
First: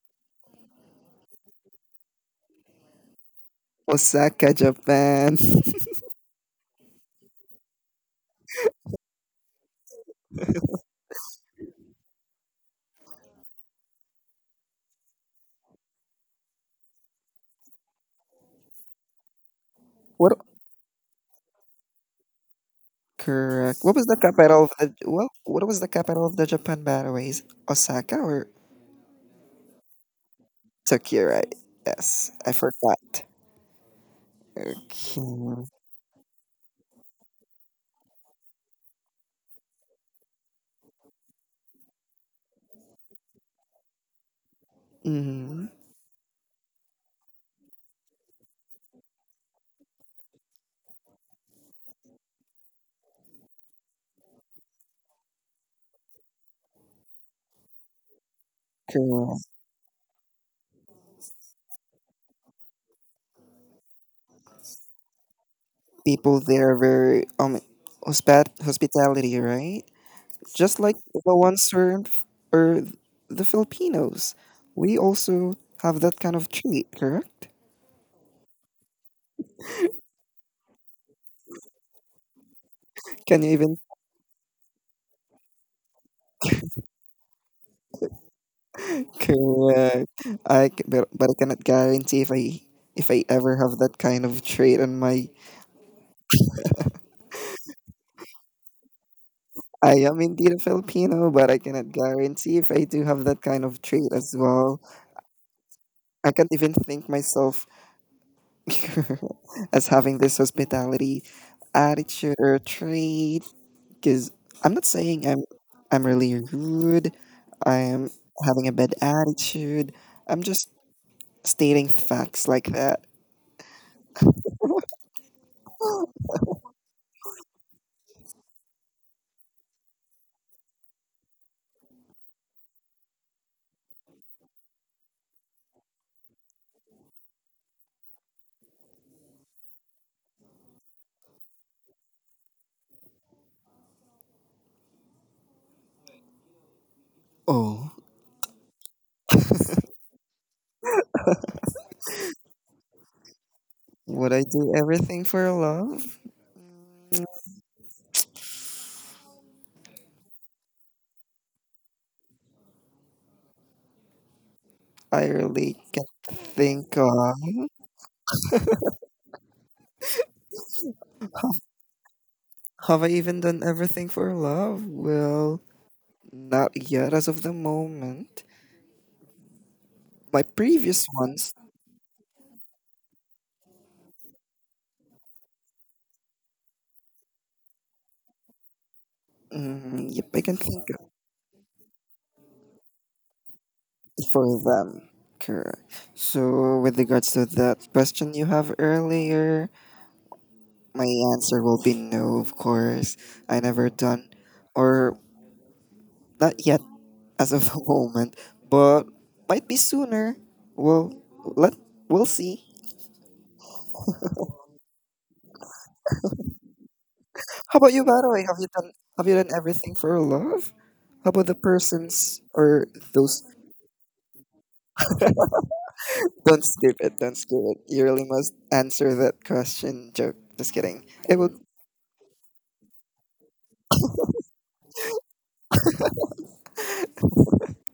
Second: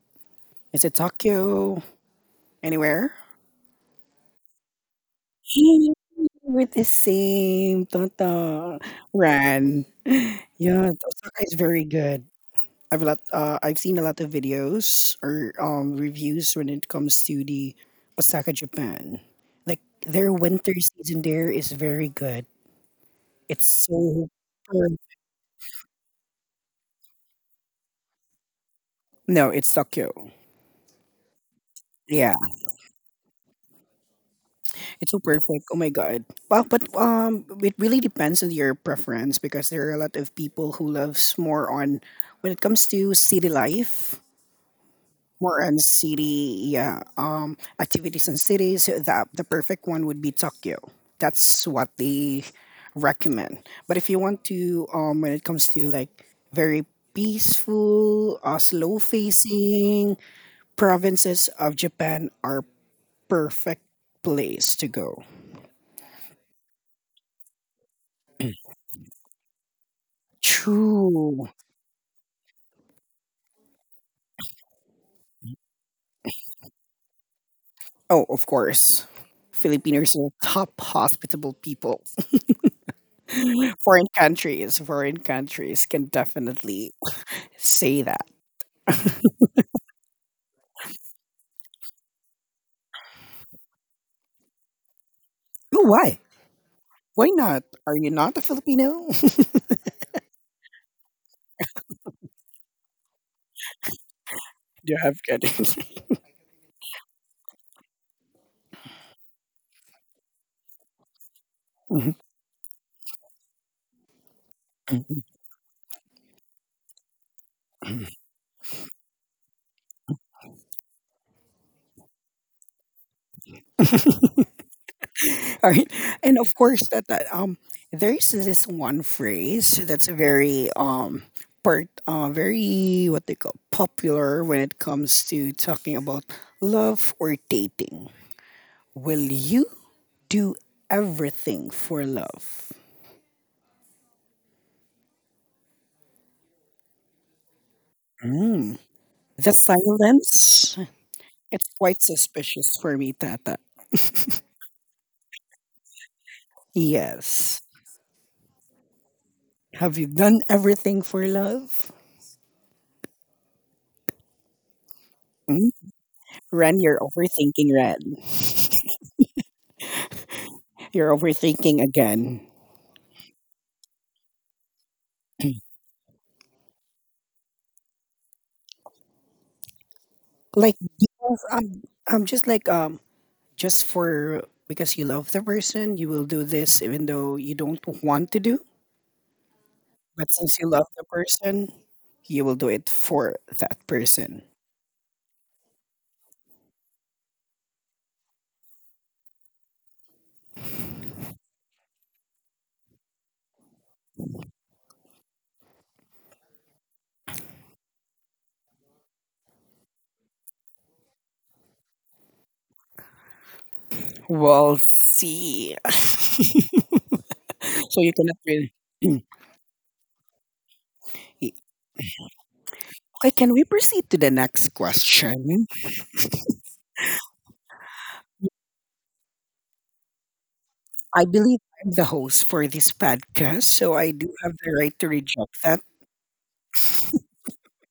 [SPEAKER 1] is it Tokyo? Anywhere?
[SPEAKER 2] Osaka, Japan.
[SPEAKER 1] Hey, we're the same. Tonton. Ran. Yeah, Osaka is very good. I've a lot. Uh, I've seen a lot of videos or um reviews when it comes to the Osaka, Japan. Like, their
[SPEAKER 2] What?
[SPEAKER 1] winter season there is very good. It's
[SPEAKER 2] Correct. What was the
[SPEAKER 1] so.
[SPEAKER 2] capital of the, well? What was the capital of the Japan? By the way, is Osaka or
[SPEAKER 1] No, it's Tokyo.
[SPEAKER 2] Tokyo? Right. Yes,
[SPEAKER 1] Yeah.
[SPEAKER 2] I forgot.
[SPEAKER 1] It's so
[SPEAKER 2] Okay.
[SPEAKER 1] perfect. Oh my god. Well, but um, it really depends on your preference because there are a lot of people who loves more on when it comes to city life, more
[SPEAKER 2] Mm-hmm.
[SPEAKER 1] on city, yeah, um activities in cities. So the the perfect one would be Tokyo. That's what they recommend. But if you want to um, when it comes to like very peaceful, uh, slow
[SPEAKER 2] Correct.
[SPEAKER 1] facing provinces of Japan are perfect place to go.
[SPEAKER 2] People there are very um hospat hospitality, right? Just like the
[SPEAKER 1] True.
[SPEAKER 2] ones who, or the Filipinos, we also have that kind of treat. Correct.
[SPEAKER 1] Oh, of course. Filipinos are top hospitable people.
[SPEAKER 2] Can you even?
[SPEAKER 1] Foreign countries, foreign countries can definitely say that.
[SPEAKER 2] Correct. I c- but, but, I cannot guarantee if I if I ever have that kind of trait on my.
[SPEAKER 1] Oh, why? Why not? Are you not a Filipino?
[SPEAKER 2] I am indeed a Filipino, but I cannot guarantee if I do have that kind of trait as well.
[SPEAKER 1] Do you have good?
[SPEAKER 2] I can't even think myself as having this hospitality
[SPEAKER 1] Mhm,
[SPEAKER 2] attitude or trait, because I'm not
[SPEAKER 1] mhm,
[SPEAKER 2] saying I'm I'm really rude. I
[SPEAKER 1] mhm.
[SPEAKER 2] am having a bad attitude. I'm just stating facts like that.
[SPEAKER 1] All right, and of course that, that um there's this one phrase that's very um part uh, very what they call popular when it comes to talking about love or dating. Will you do everything for love?
[SPEAKER 2] Oh.
[SPEAKER 1] Mm. The silence, it's quite suspicious for me, Tata.
[SPEAKER 2] Would I do everything for love?
[SPEAKER 1] Yes. Have you done everything for love?
[SPEAKER 2] I
[SPEAKER 1] Mm?
[SPEAKER 2] really can't
[SPEAKER 1] Ren,
[SPEAKER 2] think
[SPEAKER 1] you're
[SPEAKER 2] of.
[SPEAKER 1] overthinking, Ren. You're overthinking again.
[SPEAKER 2] Have I even done everything for love? Well, not yet as of the moment. My
[SPEAKER 1] Like,
[SPEAKER 2] previous
[SPEAKER 1] because
[SPEAKER 2] ones,
[SPEAKER 1] I'm, I'm just like, um, just for because you love the person, you will do this even though you don't want to do.
[SPEAKER 2] mm, yep,
[SPEAKER 1] But
[SPEAKER 2] I can
[SPEAKER 1] since you love
[SPEAKER 2] think of
[SPEAKER 1] the person, you will do it for that person.
[SPEAKER 2] for them. Correct. So, with regards to that question you have earlier, my answer will be no, of course. I never done, or not yet, as of the moment, but might be sooner. Well, let we'll see.
[SPEAKER 1] We'll see. So
[SPEAKER 2] How about you,
[SPEAKER 1] you
[SPEAKER 2] by the
[SPEAKER 1] cannot
[SPEAKER 2] way? Have you
[SPEAKER 1] really.
[SPEAKER 2] done Have you done everything for love? How about the persons or
[SPEAKER 1] Okay,
[SPEAKER 2] those?
[SPEAKER 1] can we proceed to the next question?
[SPEAKER 2] Don't skip it. Don't skip it. You really must answer that question. Joke. Just kidding.
[SPEAKER 1] I
[SPEAKER 2] It will.
[SPEAKER 1] believe I'm the host for this podcast, so I do have the right to reject that.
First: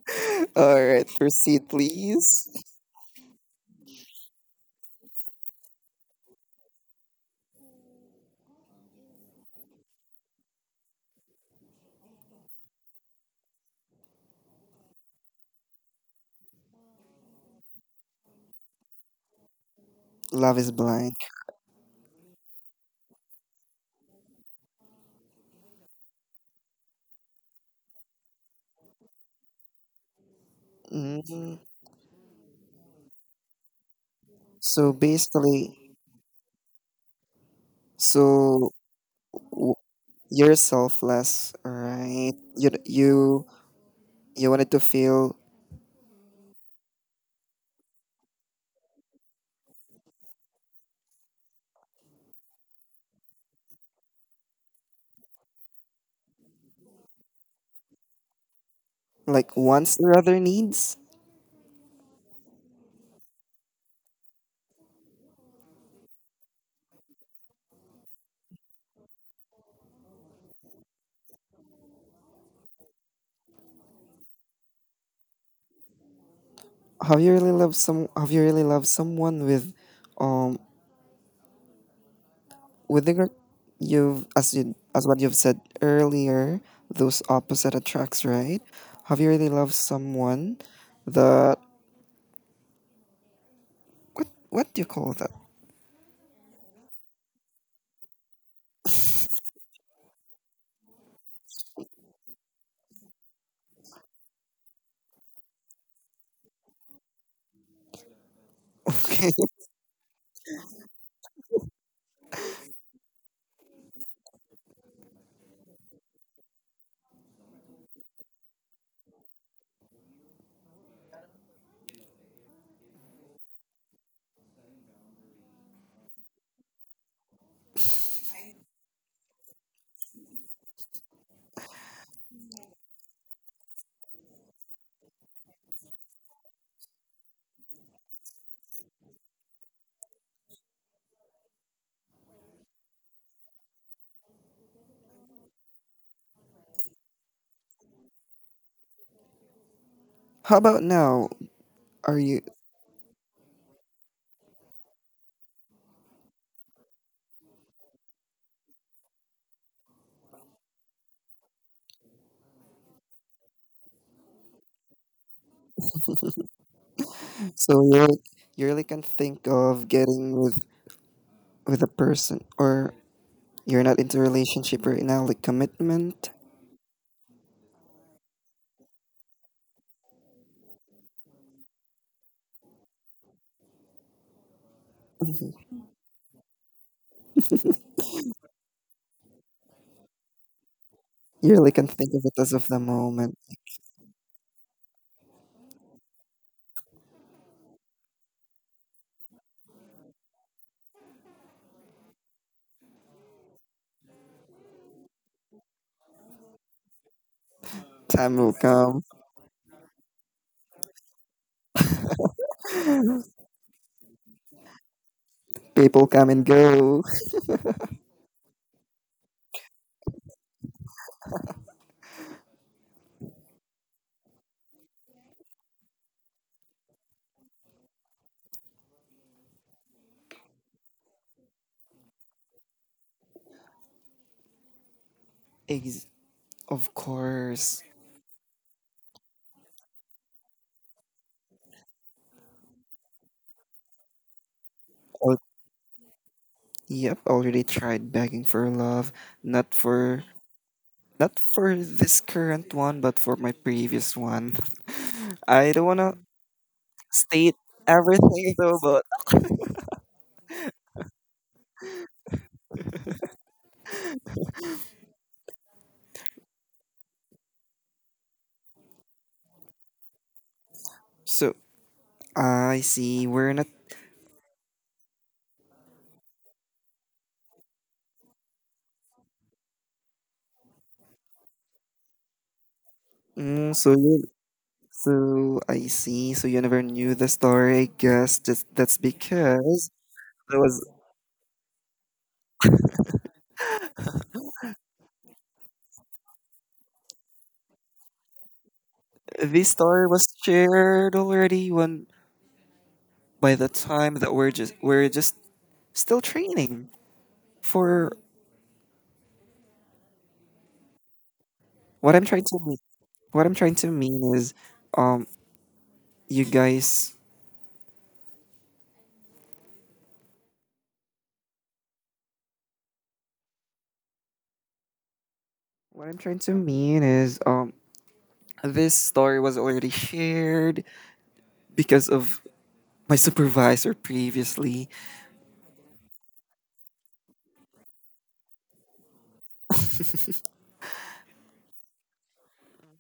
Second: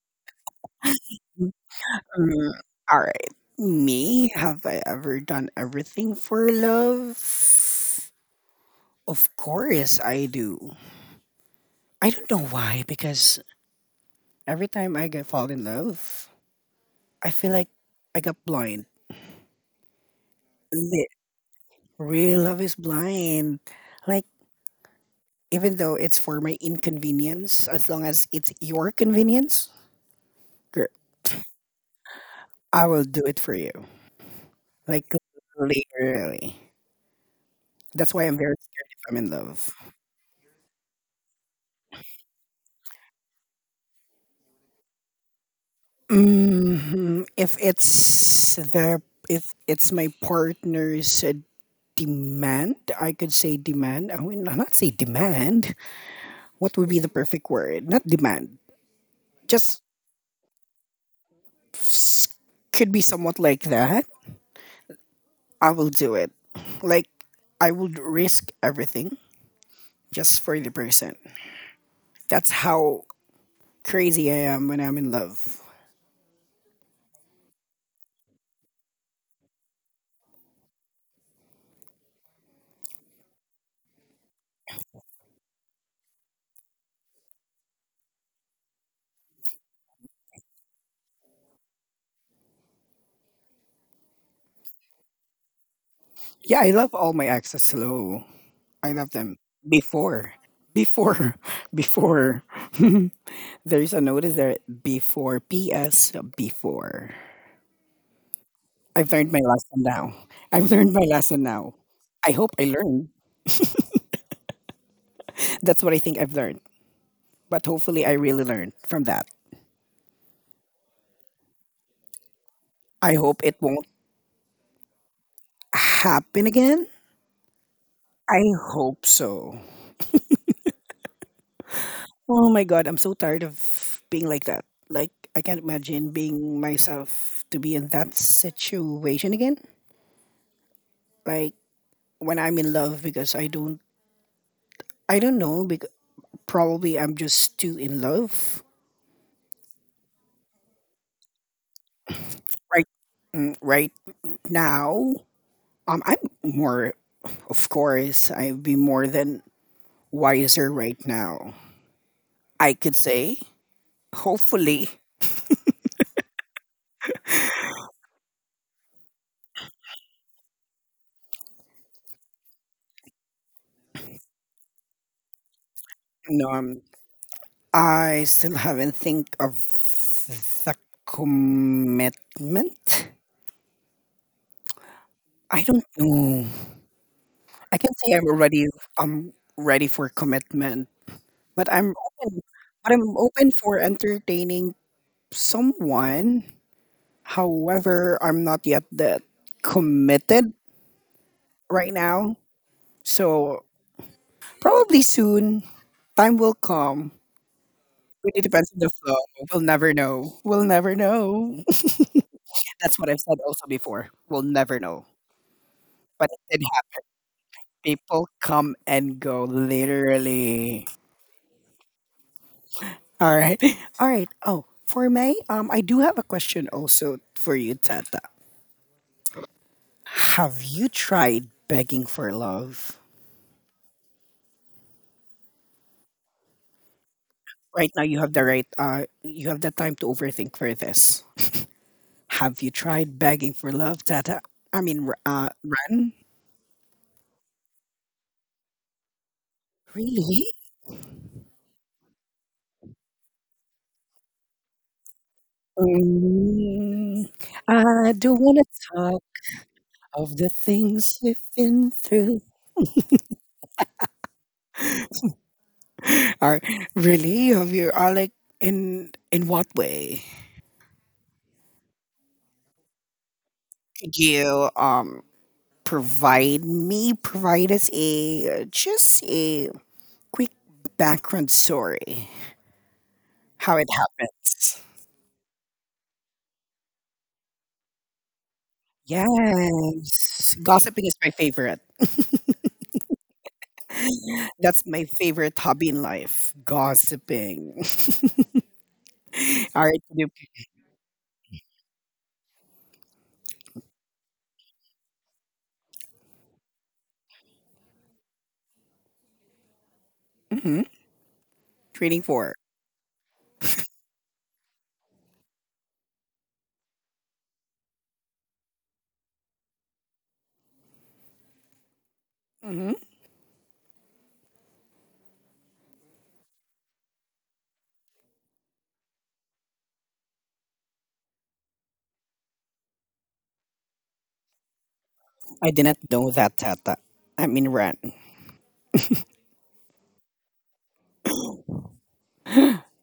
[SPEAKER 2] All right. Proceed, please.
[SPEAKER 1] Mm, all right. Me, have I ever done everything for love? Of course I do. I don't know why, because every time I get fall in love, I feel like I got blind.
[SPEAKER 2] Love is
[SPEAKER 1] Li-
[SPEAKER 2] blind.
[SPEAKER 1] Real love is blind. Like even though it's for my inconvenience, as long as it's your convenience, gr-
[SPEAKER 2] Mm,
[SPEAKER 1] I will do it for you.
[SPEAKER 2] so
[SPEAKER 1] Like literally.
[SPEAKER 2] basically,
[SPEAKER 1] That's why I'm very
[SPEAKER 2] so
[SPEAKER 1] scared if I'm in love.
[SPEAKER 2] w- you're selfless, all right? You d- you You wanted to feel
[SPEAKER 1] hmm If it's the if it's my partner's uh, demand, I could say demand. I would not say demand. What would be the perfect word? Not demand.
[SPEAKER 2] like
[SPEAKER 1] Just
[SPEAKER 2] wants or other needs.
[SPEAKER 1] s- could be somewhat like that. I will do it. Like I would risk everything just for the person. That's how crazy I am when I'm in love.
[SPEAKER 2] Have you really loved some? Have you really loved someone with, um, with the gr- you've as you as what you've said earlier, those opposite attracts, right? Have you really loved someone that what what do you call that?
[SPEAKER 1] Yeah, I love all my exes. Hello, I love them before, before, before. There's a notice there before. P S. Before. I've learned
[SPEAKER 2] Okay.
[SPEAKER 1] my lesson now. I've learned my lesson now. I hope I learned. That's what I think I've learned. But hopefully, I really learned from that. I hope it won't happen again. I hope so. Oh my god, I'm so tired of being like that. Like I can't imagine being myself to be in that situation again. Like when I'm in love because I don't I don't know because probably I'm just too in love
[SPEAKER 2] How about now? Are you
[SPEAKER 1] right mm, right now. Um I'm more of course I'd be more than wiser right now. I could say hopefully
[SPEAKER 2] so you really, you really can think of getting with with a person, or you're not into relationship right now, like commitment?
[SPEAKER 1] no, I'm I still haven't think of the commitment. I don't know. I can say I'm already I'm ready for commitment,
[SPEAKER 2] You
[SPEAKER 1] but
[SPEAKER 2] really can
[SPEAKER 1] I'm
[SPEAKER 2] think of
[SPEAKER 1] open,
[SPEAKER 2] it as of the
[SPEAKER 1] but I'm
[SPEAKER 2] moment.
[SPEAKER 1] open for entertaining someone. However, I'm not yet that committed right now. So probably soon, time will come.
[SPEAKER 2] Time
[SPEAKER 1] Really
[SPEAKER 2] will
[SPEAKER 1] depends on the
[SPEAKER 2] come.
[SPEAKER 1] flow. We'll never know. We'll never know. That's what I've said also before. We'll never know.
[SPEAKER 2] People
[SPEAKER 1] But
[SPEAKER 2] come
[SPEAKER 1] it
[SPEAKER 2] and
[SPEAKER 1] did happen.
[SPEAKER 2] go.
[SPEAKER 1] People come and go, literally. All right. All right. Oh, for May, um, I do have a question also for you, Tata. Have you tried begging for love?
[SPEAKER 2] Ex- of course.
[SPEAKER 1] Right now, you have the right. Uh, you have the time to overthink for this. Have you tried begging for love, Tata? I mean, r-
[SPEAKER 2] Al-
[SPEAKER 1] uh, Ran.
[SPEAKER 2] yep, already tried begging for love. Not for
[SPEAKER 1] Really?
[SPEAKER 2] not for this current one, but for my previous one. I don't wanna
[SPEAKER 1] Mm,
[SPEAKER 2] state
[SPEAKER 1] I don't
[SPEAKER 2] everything
[SPEAKER 1] want to
[SPEAKER 2] though, but
[SPEAKER 1] talk of the things we've been through. Are really? Have you are like in in what way?
[SPEAKER 2] so I see we're not.
[SPEAKER 1] Could you um provide me provide us a uh, just a quick background story
[SPEAKER 2] Mm,
[SPEAKER 1] how it
[SPEAKER 2] so you,
[SPEAKER 1] happens?
[SPEAKER 2] so I see. So you never knew the story. I guess that's that's because
[SPEAKER 1] Yes,
[SPEAKER 2] there was.
[SPEAKER 1] gossiping is my favorite. That's my favorite hobby in life. Gossiping.
[SPEAKER 2] This
[SPEAKER 1] All right,
[SPEAKER 2] story was shared already when, by the time that we're just we're just still training for.
[SPEAKER 1] mm-hmm.
[SPEAKER 2] What
[SPEAKER 1] Trading
[SPEAKER 2] I'm trying
[SPEAKER 1] for.
[SPEAKER 2] to mean, what I'm trying to mean is, um, you guys.
[SPEAKER 1] hmm
[SPEAKER 2] What I'm trying to mean is, um, this story was already shared because of my supervisor previously.
[SPEAKER 1] I did not know that, Tata. I mean, Ren.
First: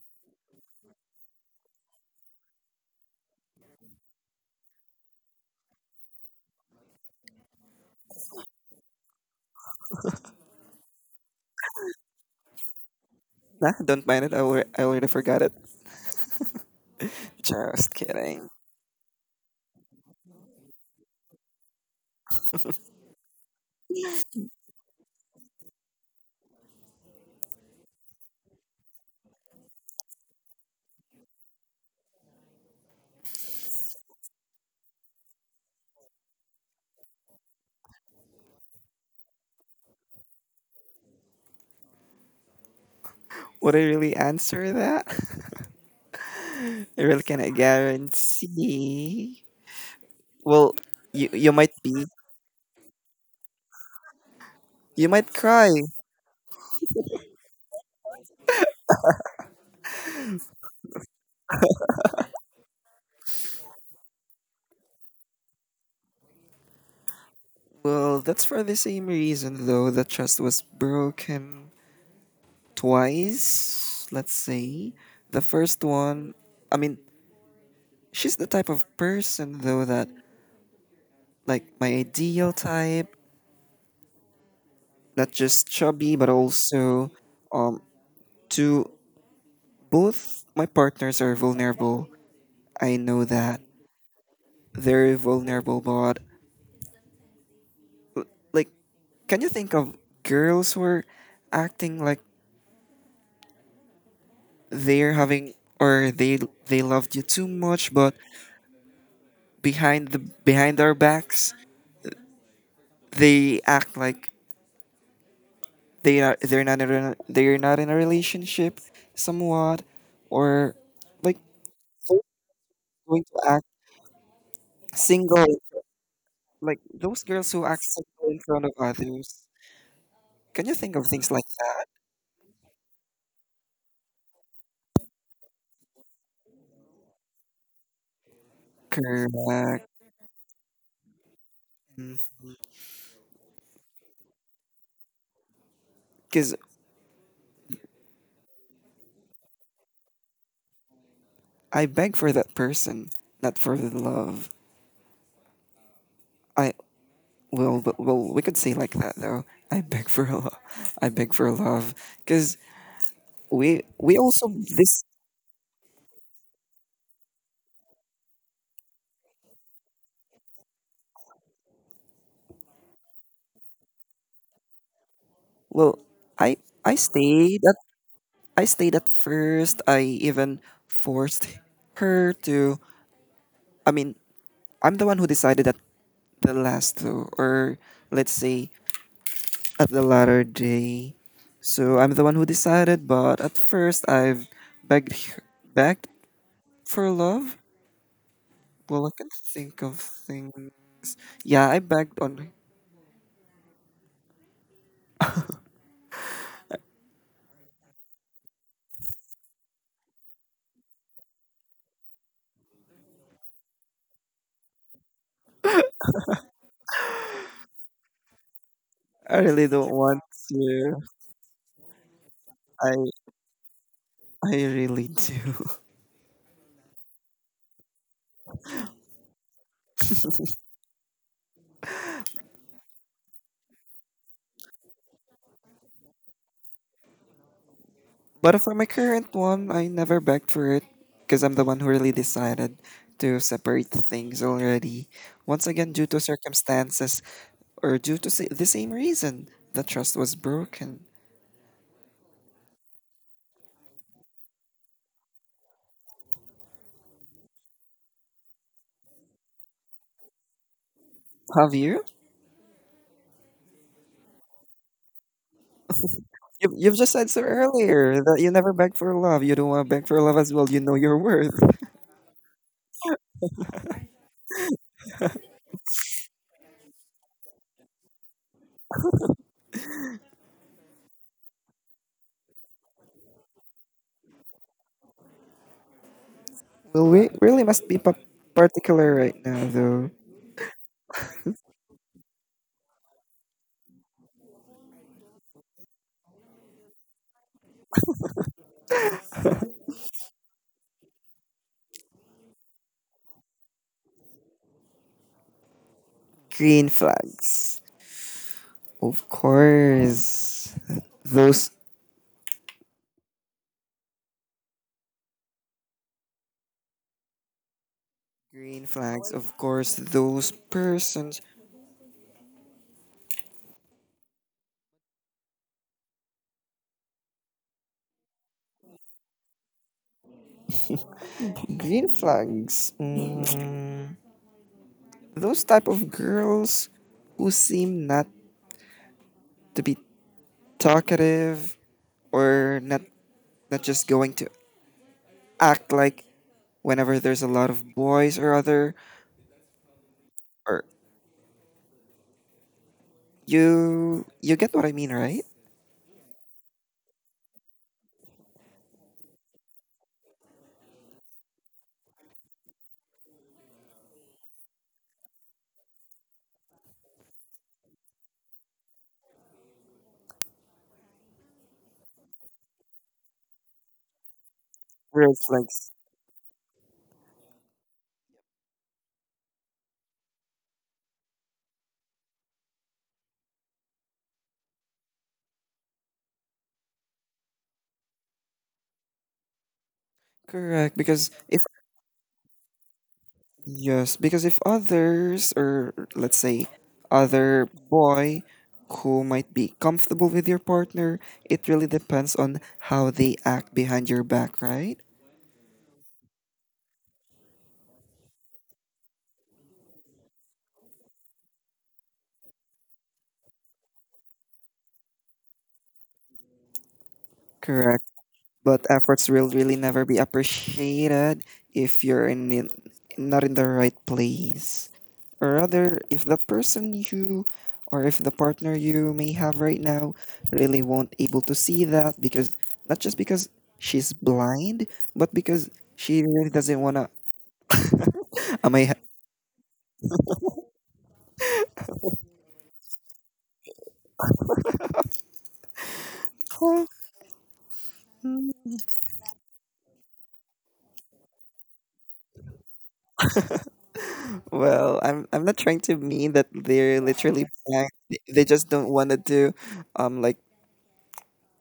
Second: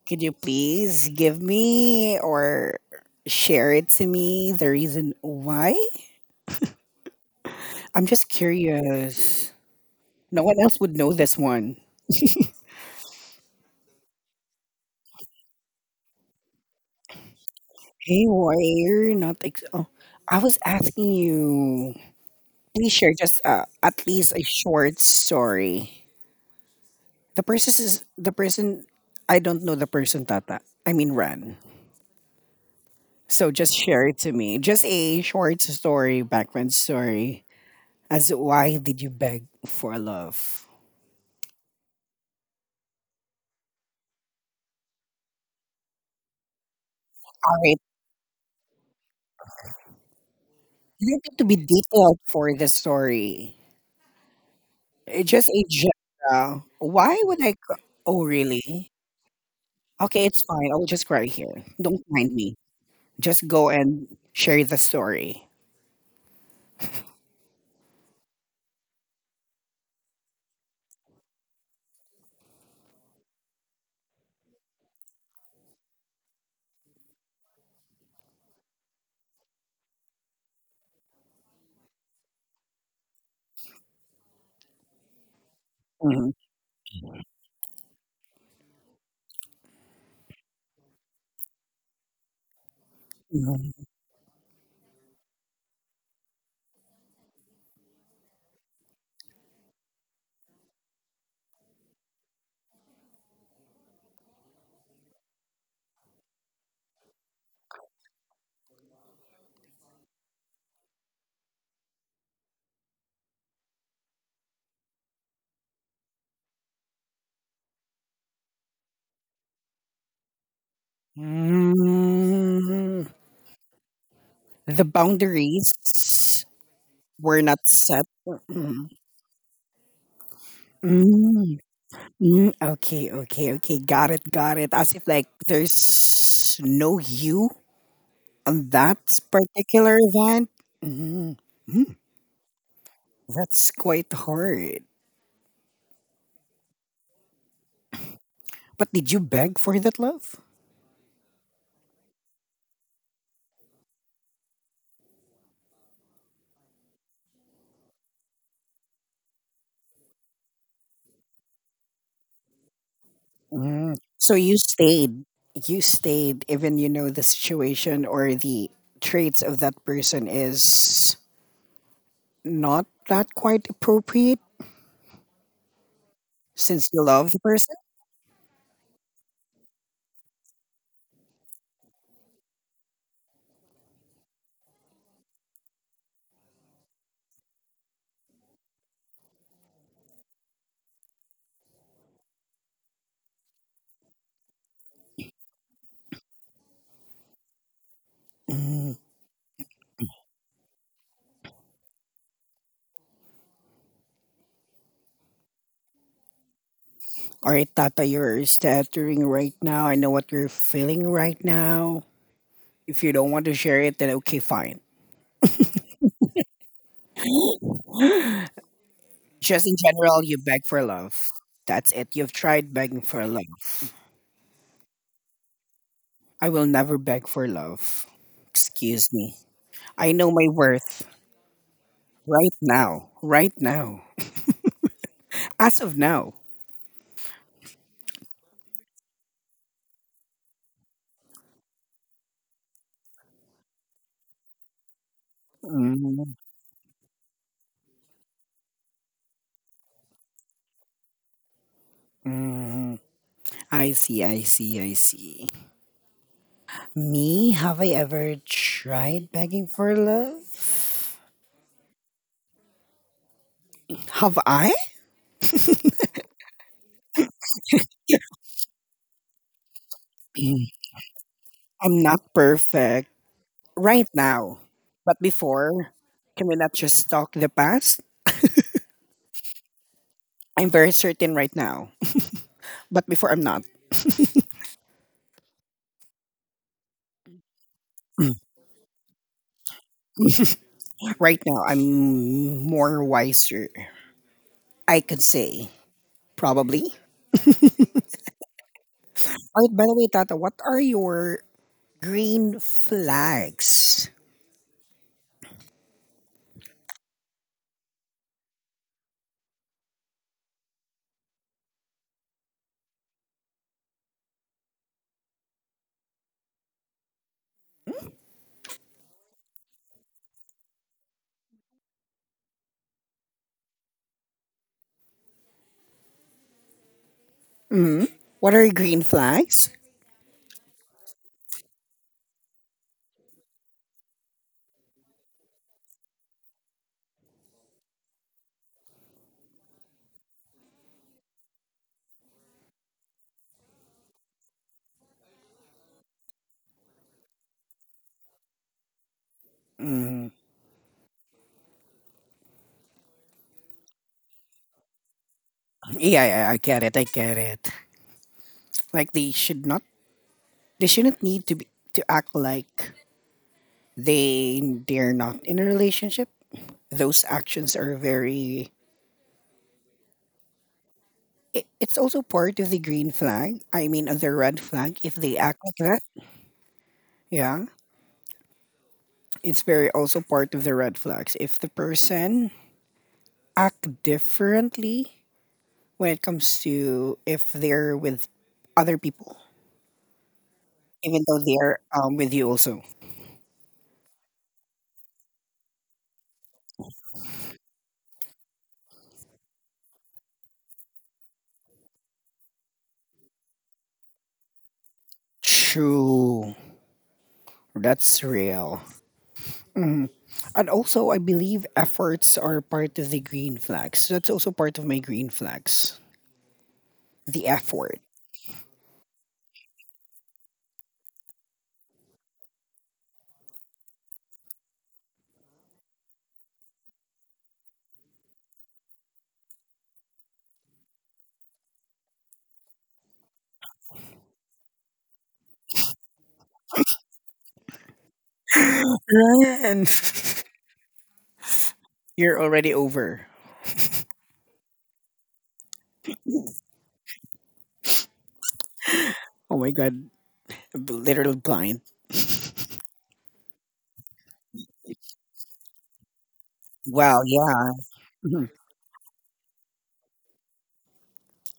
[SPEAKER 1] Could you please give me or share it to me the reason why? I'm just curious. No one else would know this one.
[SPEAKER 2] Nah, don't mind it. I already, I already forgot it. Just
[SPEAKER 1] Hey,
[SPEAKER 2] kidding.
[SPEAKER 1] why are you not? Ex- oh, I was asking you. Please share just uh, at least a short story. The person is the person. I don't know the person, Tata. I mean, Ran. So just share it to me. Just a short story, background story, as why did you beg for love?
[SPEAKER 2] Would I really answer that? I really cannot
[SPEAKER 1] All right,
[SPEAKER 2] guarantee. Well,
[SPEAKER 1] you don't
[SPEAKER 2] you
[SPEAKER 1] need to
[SPEAKER 2] you
[SPEAKER 1] be
[SPEAKER 2] might be
[SPEAKER 1] detailed for the story.
[SPEAKER 2] You
[SPEAKER 1] Eh,
[SPEAKER 2] might
[SPEAKER 1] just a
[SPEAKER 2] cry.
[SPEAKER 1] general. Why would I? c- Oh, really? Okay, it's fine. I'll just cry here. Don't mind me. Just go and share the story.
[SPEAKER 2] Well, that's for the same reason, though. The trust was broken twice, let's say. The first one, I mean, she's the type of person, though, that, like, my ideal type, not just chubby, but
[SPEAKER 1] Mhm.
[SPEAKER 2] also, um, to both my partners are vulnerable. I know that.
[SPEAKER 1] Mhm.
[SPEAKER 2] They're vulnerable, but, like, can you think of girls who are acting like they're having, or they they loved you too much, but behind the, behind our backs they act like they are they're not in a, they're not in a relationship somewhat, or like they're
[SPEAKER 1] Mm.
[SPEAKER 2] going to act
[SPEAKER 1] The
[SPEAKER 2] single,
[SPEAKER 1] boundaries
[SPEAKER 2] like those
[SPEAKER 1] were
[SPEAKER 2] girls who
[SPEAKER 1] not
[SPEAKER 2] act
[SPEAKER 1] set.
[SPEAKER 2] single in front of
[SPEAKER 1] Mm,
[SPEAKER 2] others? Can you think of things like
[SPEAKER 1] mm,
[SPEAKER 2] that?
[SPEAKER 1] mm, okay, okay, okay. Got it, got it. As if like there's no you on that
[SPEAKER 2] Correct.
[SPEAKER 1] particular event. Mm. That's quite hard.
[SPEAKER 2] Because
[SPEAKER 1] But did you beg for that love?
[SPEAKER 2] I beg for that person, not for the love. I well, but- well, we could say like that though. I beg for a love. I beg for a love because we
[SPEAKER 1] Mm.
[SPEAKER 2] we
[SPEAKER 1] So
[SPEAKER 2] also
[SPEAKER 1] you
[SPEAKER 2] this
[SPEAKER 1] stayed. You stayed, even you know the situation or the traits of that person is not that quite appropriate
[SPEAKER 2] well. I
[SPEAKER 1] since
[SPEAKER 2] I
[SPEAKER 1] you love the
[SPEAKER 2] stayed at
[SPEAKER 1] person.
[SPEAKER 2] I stayed at first. I even forced her to. I mean, I'm the one who decided at the last though, or let's say at the latter day. So I'm the one who decided, but at first I've begged begged for love.
[SPEAKER 1] Mm.
[SPEAKER 2] Well, I can think of things. Yeah, I begged on.
[SPEAKER 1] All right, Tata, you're stuttering right now. I know what you're feeling right now. If you don't want to share it, then okay, fine.
[SPEAKER 2] I really
[SPEAKER 1] Just in
[SPEAKER 2] don't want
[SPEAKER 1] general, you beg for
[SPEAKER 2] to.
[SPEAKER 1] love. That's it. You've tried
[SPEAKER 2] I
[SPEAKER 1] begging for love.
[SPEAKER 2] I really do.
[SPEAKER 1] I will never beg for love. Excuse me. I know my worth right now. Right now. As of now.
[SPEAKER 2] But for my current one, I never begged for it because I'm the one who really decided to separate things already. Once again, due to
[SPEAKER 1] Mm,
[SPEAKER 2] circumstances, or due to sa- the same reason, the trust was broken.
[SPEAKER 1] mhm. I see, I see, I see. Me? Have I ever tried begging for love?
[SPEAKER 2] Have you?
[SPEAKER 1] Have I?
[SPEAKER 2] You've, you've just said so earlier that you never beg for love. You don't want to beg for love as well.
[SPEAKER 1] Mm.
[SPEAKER 2] You know your worth.
[SPEAKER 1] I'm not perfect right now. But before, can we not just talk the past? I'm very certain right now. But before, I'm not.
[SPEAKER 2] Well, we really must be pa-
[SPEAKER 1] Mm.
[SPEAKER 2] particular right now, though.
[SPEAKER 1] Right now, I'm more wiser. I could say, probably. Alright, by the way, Tata, what are your green flags?
[SPEAKER 2] Green flags. Of course. Those green flags, of course, those persons.
[SPEAKER 1] hmm What are your green flags?
[SPEAKER 2] Green flags. Mm, those type of girls who seem not to be talkative, or not, not just going to act like whenever there's a lot of boys or other,
[SPEAKER 1] Mm.
[SPEAKER 2] or you you get what I mean, right?
[SPEAKER 1] Yeah, yeah, I get it. I get it. Like they should not, they shouldn't need to be, to act like they they're not in a relationship. Those actions are very. It, it's also part of the green flag. I mean, of the red flag if
[SPEAKER 2] Red
[SPEAKER 1] they act like
[SPEAKER 2] flags.
[SPEAKER 1] that. Yeah. It's very also part of the red flags. If the person act differently when it comes to if they're with other people,
[SPEAKER 2] Correct,
[SPEAKER 1] even
[SPEAKER 2] because
[SPEAKER 1] though
[SPEAKER 2] if
[SPEAKER 1] they're um, with you also.
[SPEAKER 2] yes, because if others, or let's say other boy, who might be comfortable with your partner, it really depends on how they act behind your back, right?
[SPEAKER 1] True. That's real. Mhm. And also, I believe efforts are part of the green flags. That's also part of my green flags. The effort.
[SPEAKER 2] Correct. But efforts will really never be appreciated if you're in, in not in the right place, or rather if the person you or if the partner you may have right now really won't able to see that, because not just because she's blind, but because she really doesn't want to. Am I?
[SPEAKER 1] Run. You're already over.
[SPEAKER 2] Huh? Hmm.
[SPEAKER 1] Oh my god, I literally blind.
[SPEAKER 2] Well, i'm i'm not trying to mean that they're
[SPEAKER 1] Wow,
[SPEAKER 2] literally
[SPEAKER 1] yeah.
[SPEAKER 2] blind. They they
[SPEAKER 1] Mhm.
[SPEAKER 2] just don't want to do, um like,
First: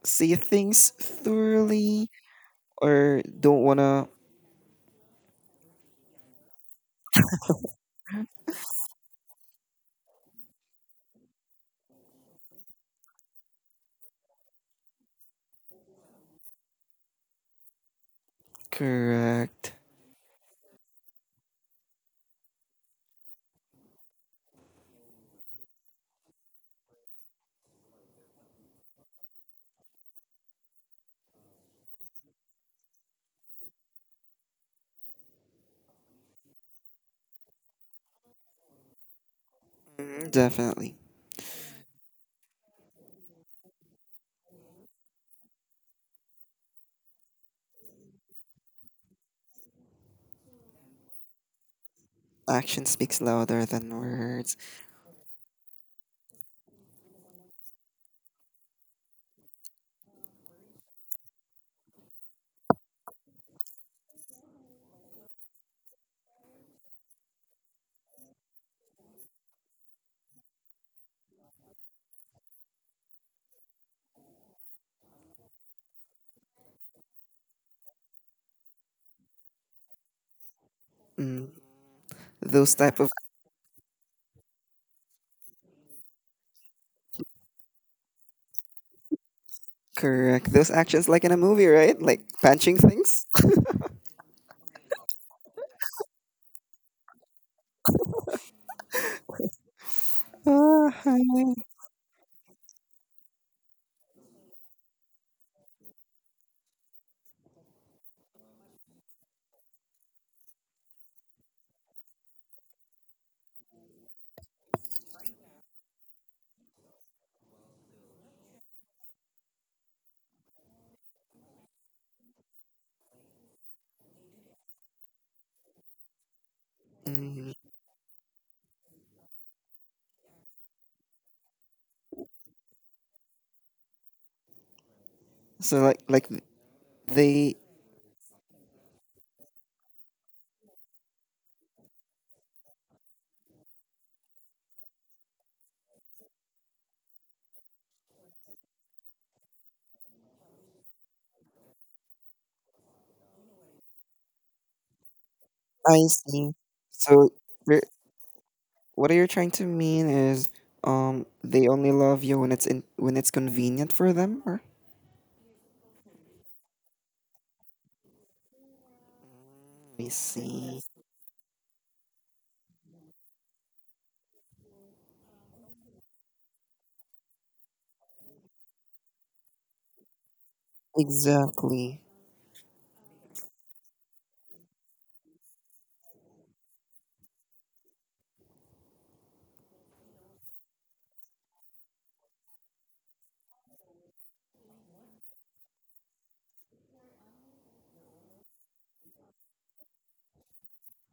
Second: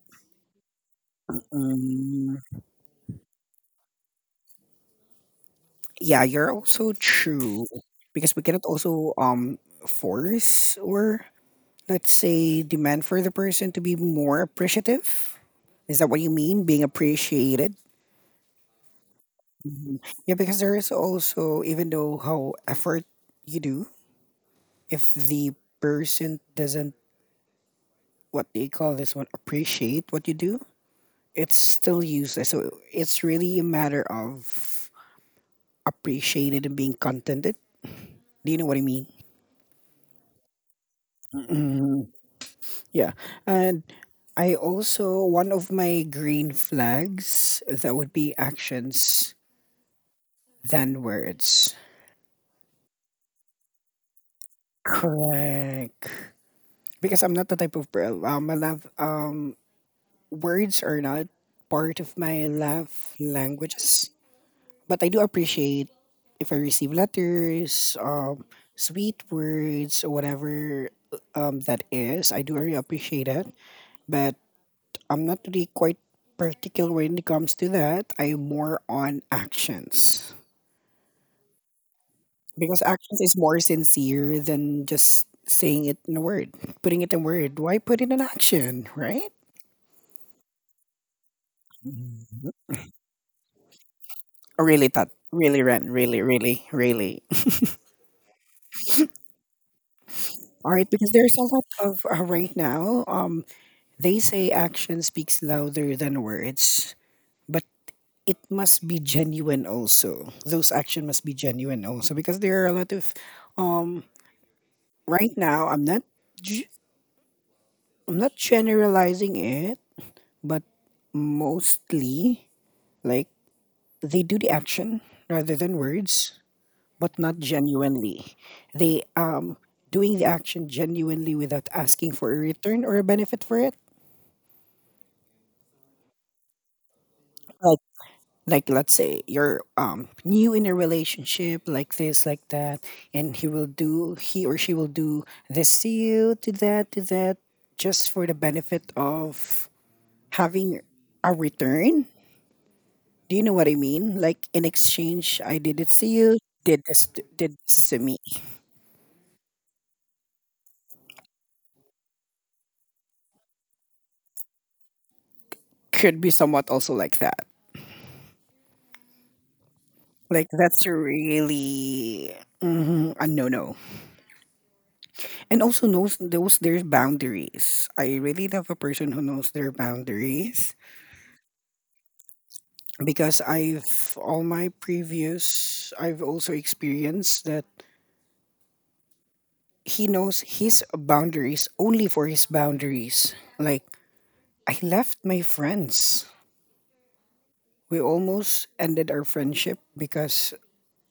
[SPEAKER 2] see things thoroughly,
[SPEAKER 1] Um,
[SPEAKER 2] or don't want to.
[SPEAKER 1] yeah, you're also true because we cannot also um force or let's say demand for the person to be more appreciative. Is that what you mean? Being appreciated?
[SPEAKER 2] Correct.
[SPEAKER 1] Mhm. Yeah, because there is also even though how effort you do, if the person doesn't what they call this one appreciate what you do, it's still useless. So it's really a matter of appreciated and being contented. Do you know what I mean?
[SPEAKER 2] Mm, definitely.
[SPEAKER 1] Yeah. And I also, one of my green flags, that would be actions than words.
[SPEAKER 2] Action speaks louder than words.
[SPEAKER 1] Correct. Because I'm not the type of per- um, I love, um, words are not part of my love languages. But I do appreciate if I receive letters, um, sweet words, or whatever um, that is. I do really appreciate it. But I'm not really quite particular when it comes to that. I'm more on actions
[SPEAKER 2] Mm, those
[SPEAKER 1] because
[SPEAKER 2] type of
[SPEAKER 1] actions is more sincere than just saying it in a word, putting it in word. Why put it in action, right?
[SPEAKER 2] correct, those actions, like in a movie, right, like punching things.
[SPEAKER 1] Oh, really, that really, Ren, really, really, really. All
[SPEAKER 2] Ah,
[SPEAKER 1] right,
[SPEAKER 2] hi.
[SPEAKER 1] because there's a lot of uh, right now. Um, they say action speaks louder than words, but it must be genuine also. Those action must be genuine also because there are a lot of um right now, I'm not ge- I'm not generalizing it, but mostly like they do the action rather than words, but not
[SPEAKER 2] Mhm.
[SPEAKER 1] genuinely. They um doing the action genuinely without asking for a return or a benefit for it.
[SPEAKER 2] So like like th- they.
[SPEAKER 1] Like like let's say you're um new in a relationship like this like that and he will do he or she will do this to you to that to that just for the benefit of having a return. Do you know what I mean? Like in exchange, I did it
[SPEAKER 2] I
[SPEAKER 1] to you,
[SPEAKER 2] see.
[SPEAKER 1] did this
[SPEAKER 2] So
[SPEAKER 1] t- did
[SPEAKER 2] you're-
[SPEAKER 1] this to me.
[SPEAKER 2] what you're trying to mean is, um they only love you when it's in when it's convenient for them, or
[SPEAKER 1] Could be somewhat also like that.
[SPEAKER 2] I
[SPEAKER 1] Like
[SPEAKER 2] see,
[SPEAKER 1] that's really mhm, a no no. And also knows those their boundaries. I really love a person who knows their boundaries
[SPEAKER 2] exactly.
[SPEAKER 1] because I've all my previous I've also experienced that he knows his boundaries only for his boundaries. Like I left my friends. We almost ended our friendship because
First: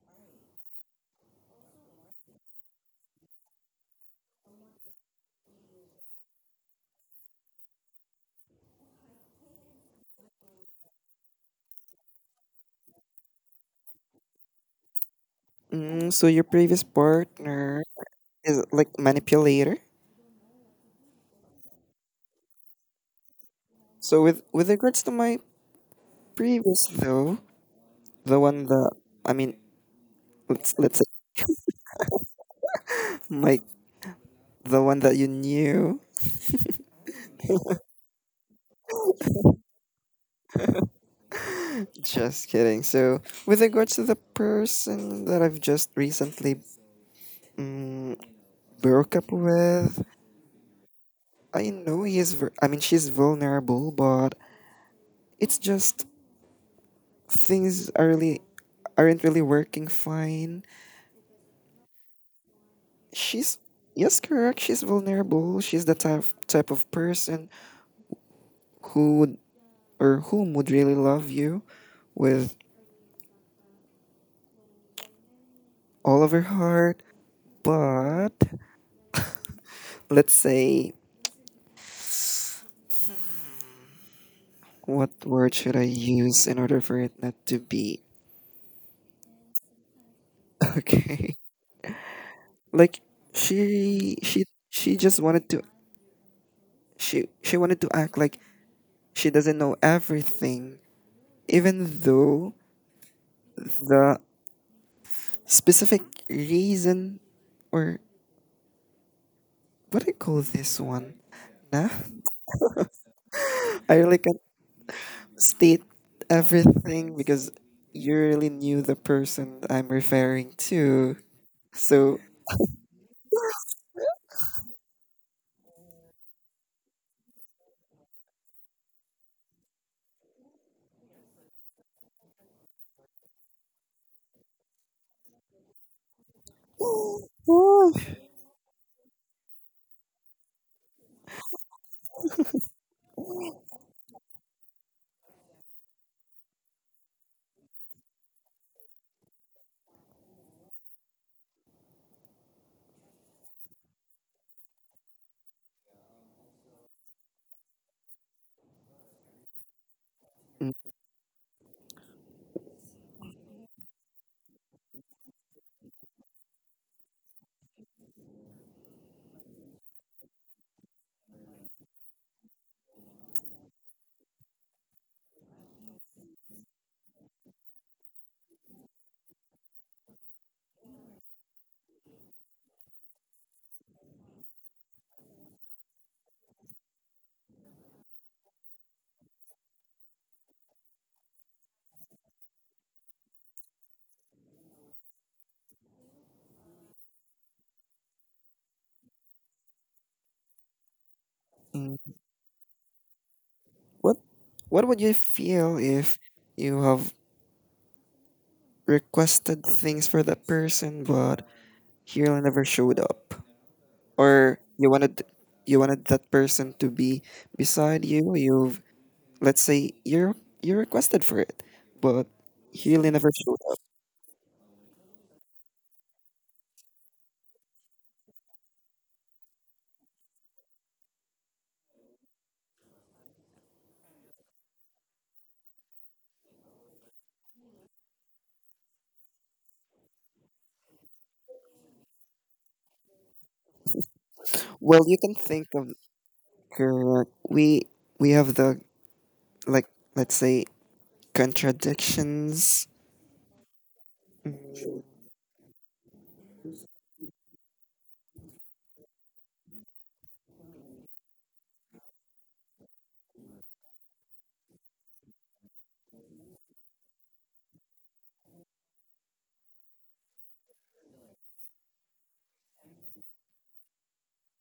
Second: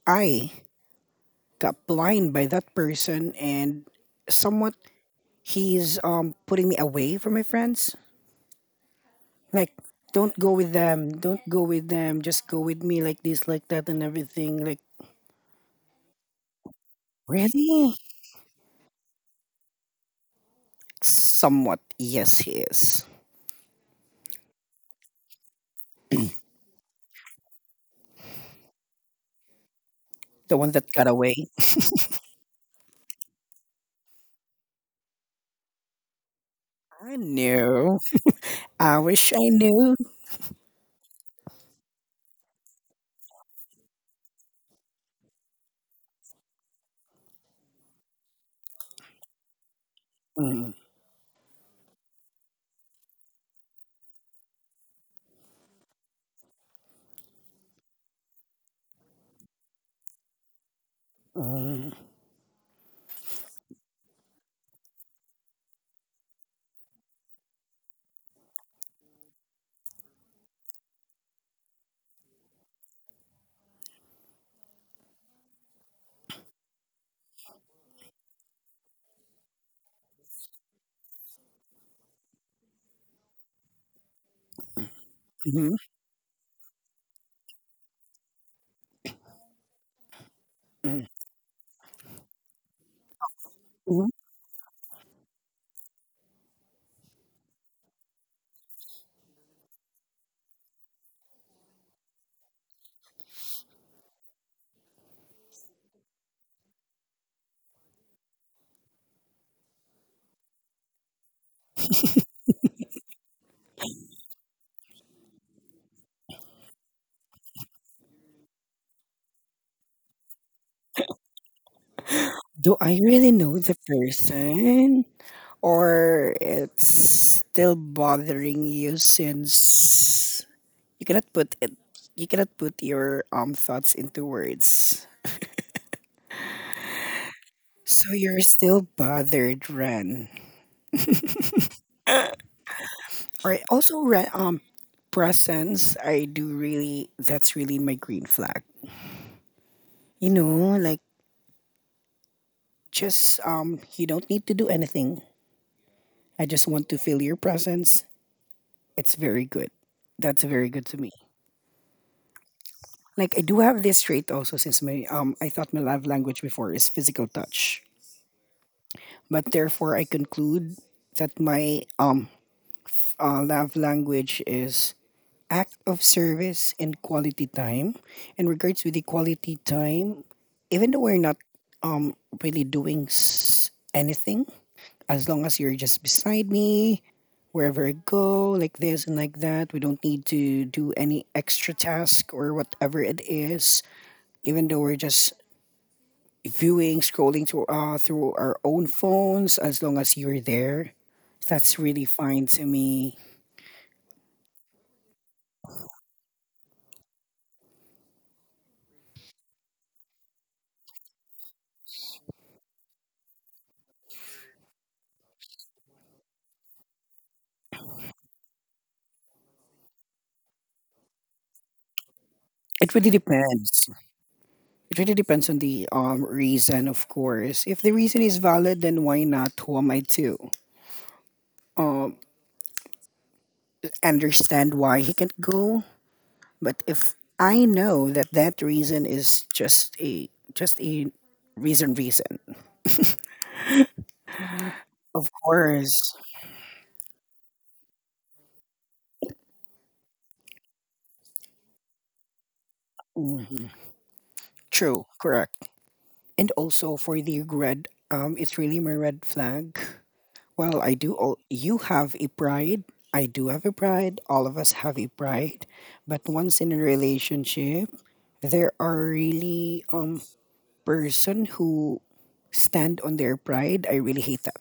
[SPEAKER 1] I got blind by that person and somewhat he's um putting me away from my friends. Like don't go with them, don't go with them, just go with me like this, like that and everything. Like
[SPEAKER 2] Mm, so your previous partner
[SPEAKER 1] really?
[SPEAKER 2] is like manipulator.
[SPEAKER 1] Somewhat, yes he is.
[SPEAKER 2] So with with regards to my previous though, the one that I mean.
[SPEAKER 1] The one
[SPEAKER 2] let's
[SPEAKER 1] that
[SPEAKER 2] let's say,
[SPEAKER 1] got away.
[SPEAKER 2] my the one that you knew.
[SPEAKER 1] I knew. I wish I knew.
[SPEAKER 2] Just kidding. So, with regards to the person that I've just recently, mm, broke up with,
[SPEAKER 1] Mm,
[SPEAKER 2] I know he is. Ver- I mean, she's vulnerable, but it's just things are really aren't really working fine.
[SPEAKER 1] mm,
[SPEAKER 2] She's Yes, correct. She's vulnerable. She's the type type of person who would, or whom would, really love you with all of her heart. But let's say, what word should
[SPEAKER 1] mhm,
[SPEAKER 2] I use in order for it not to be
[SPEAKER 1] mm,
[SPEAKER 2] okay? Like
[SPEAKER 1] mm.
[SPEAKER 2] she she she just wanted to she she wanted to act like she doesn't know everything, even though the specific reason, or what do you call this one? Nah, I really can't state everything because you really knew the person I'm referring to. So.
[SPEAKER 1] Do I really know the person? Or it's still bothering you since you cannot put it you cannot put your um thoughts into words so you're still bothered ren or also ren um presence I do really that's really my green flag you know like just um you don't need to do anything I just want to feel your presence it's very good that's very good to me. Like I do have this trait also since my um I thought my love language before is physical touch. But therefore I conclude that my um uh, love language is act of service and quality time. In regards to the quality time, even though we're not um really doing s- anything, as long as you're just beside me, wherever I go, like this and like that. We don't need to do any extra task or whatever it is, even though we're just viewing, scrolling to, uh, through our own phones, as long as you're there, that's
[SPEAKER 2] Mm,
[SPEAKER 1] really fine to me.
[SPEAKER 2] What what would you feel if you have requested things for that person but he really never showed up? Or you wanted you wanted that person to be beside you. You've let's say, you're you requested for it, but
[SPEAKER 1] It
[SPEAKER 2] he
[SPEAKER 1] really
[SPEAKER 2] really never showed up.
[SPEAKER 1] depends. It really depends on the um reason, of course. If the reason is valid, then why not? Who am I to um understand why he can't go? But if I know that that reason is just a just a reason reason,
[SPEAKER 2] Well, you
[SPEAKER 1] of
[SPEAKER 2] can think of
[SPEAKER 1] course.
[SPEAKER 2] correct we we have the, like, let's say, contradictions.
[SPEAKER 1] Mhm. True, correct. And also for the red, um, it's really my red flag. Well, I do all you have a pride. I do have a pride. All of us have a pride. But once in a relationship, there are really um person who stand on their pride. I really hate that.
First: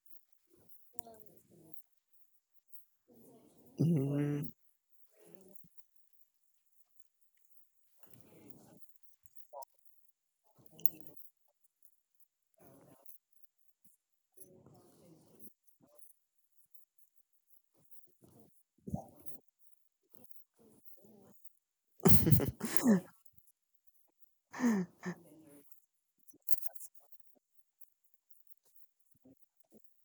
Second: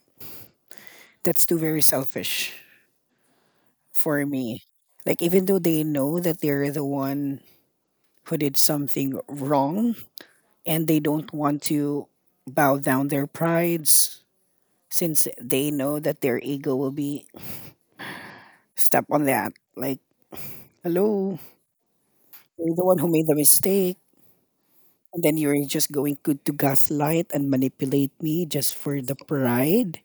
[SPEAKER 1] That's too very selfish for
[SPEAKER 2] Mhm.
[SPEAKER 1] me. Like even though they know that they're the one who did something wrong and they don't want to bow down their prides since they know that their ego will be step on that. Like, hello, you're the one who made the mistake. And then you're just going good to gaslight and manipulate me just for the pride.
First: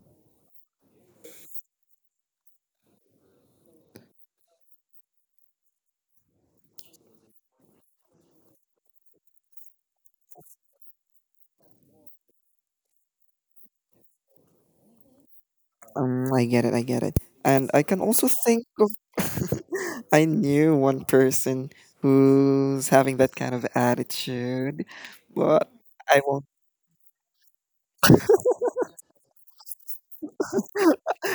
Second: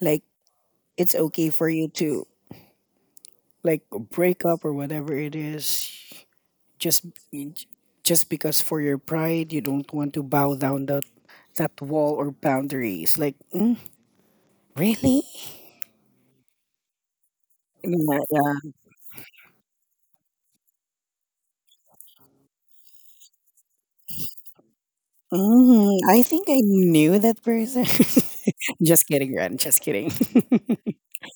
[SPEAKER 1] Like, it's okay for you to, like, break up or whatever it is. Just just because for your pride, you don't want to bow down that, that wall or boundaries. Like, mm, really?
[SPEAKER 2] Um, I get it, I get it. And I can
[SPEAKER 1] Yeah,
[SPEAKER 2] also think
[SPEAKER 1] yeah.
[SPEAKER 2] of I knew one person who's having that kind of attitude, but
[SPEAKER 1] Mm,
[SPEAKER 2] I
[SPEAKER 1] I
[SPEAKER 2] won't.
[SPEAKER 1] think I knew that person. Just kidding, Ren. Just kidding.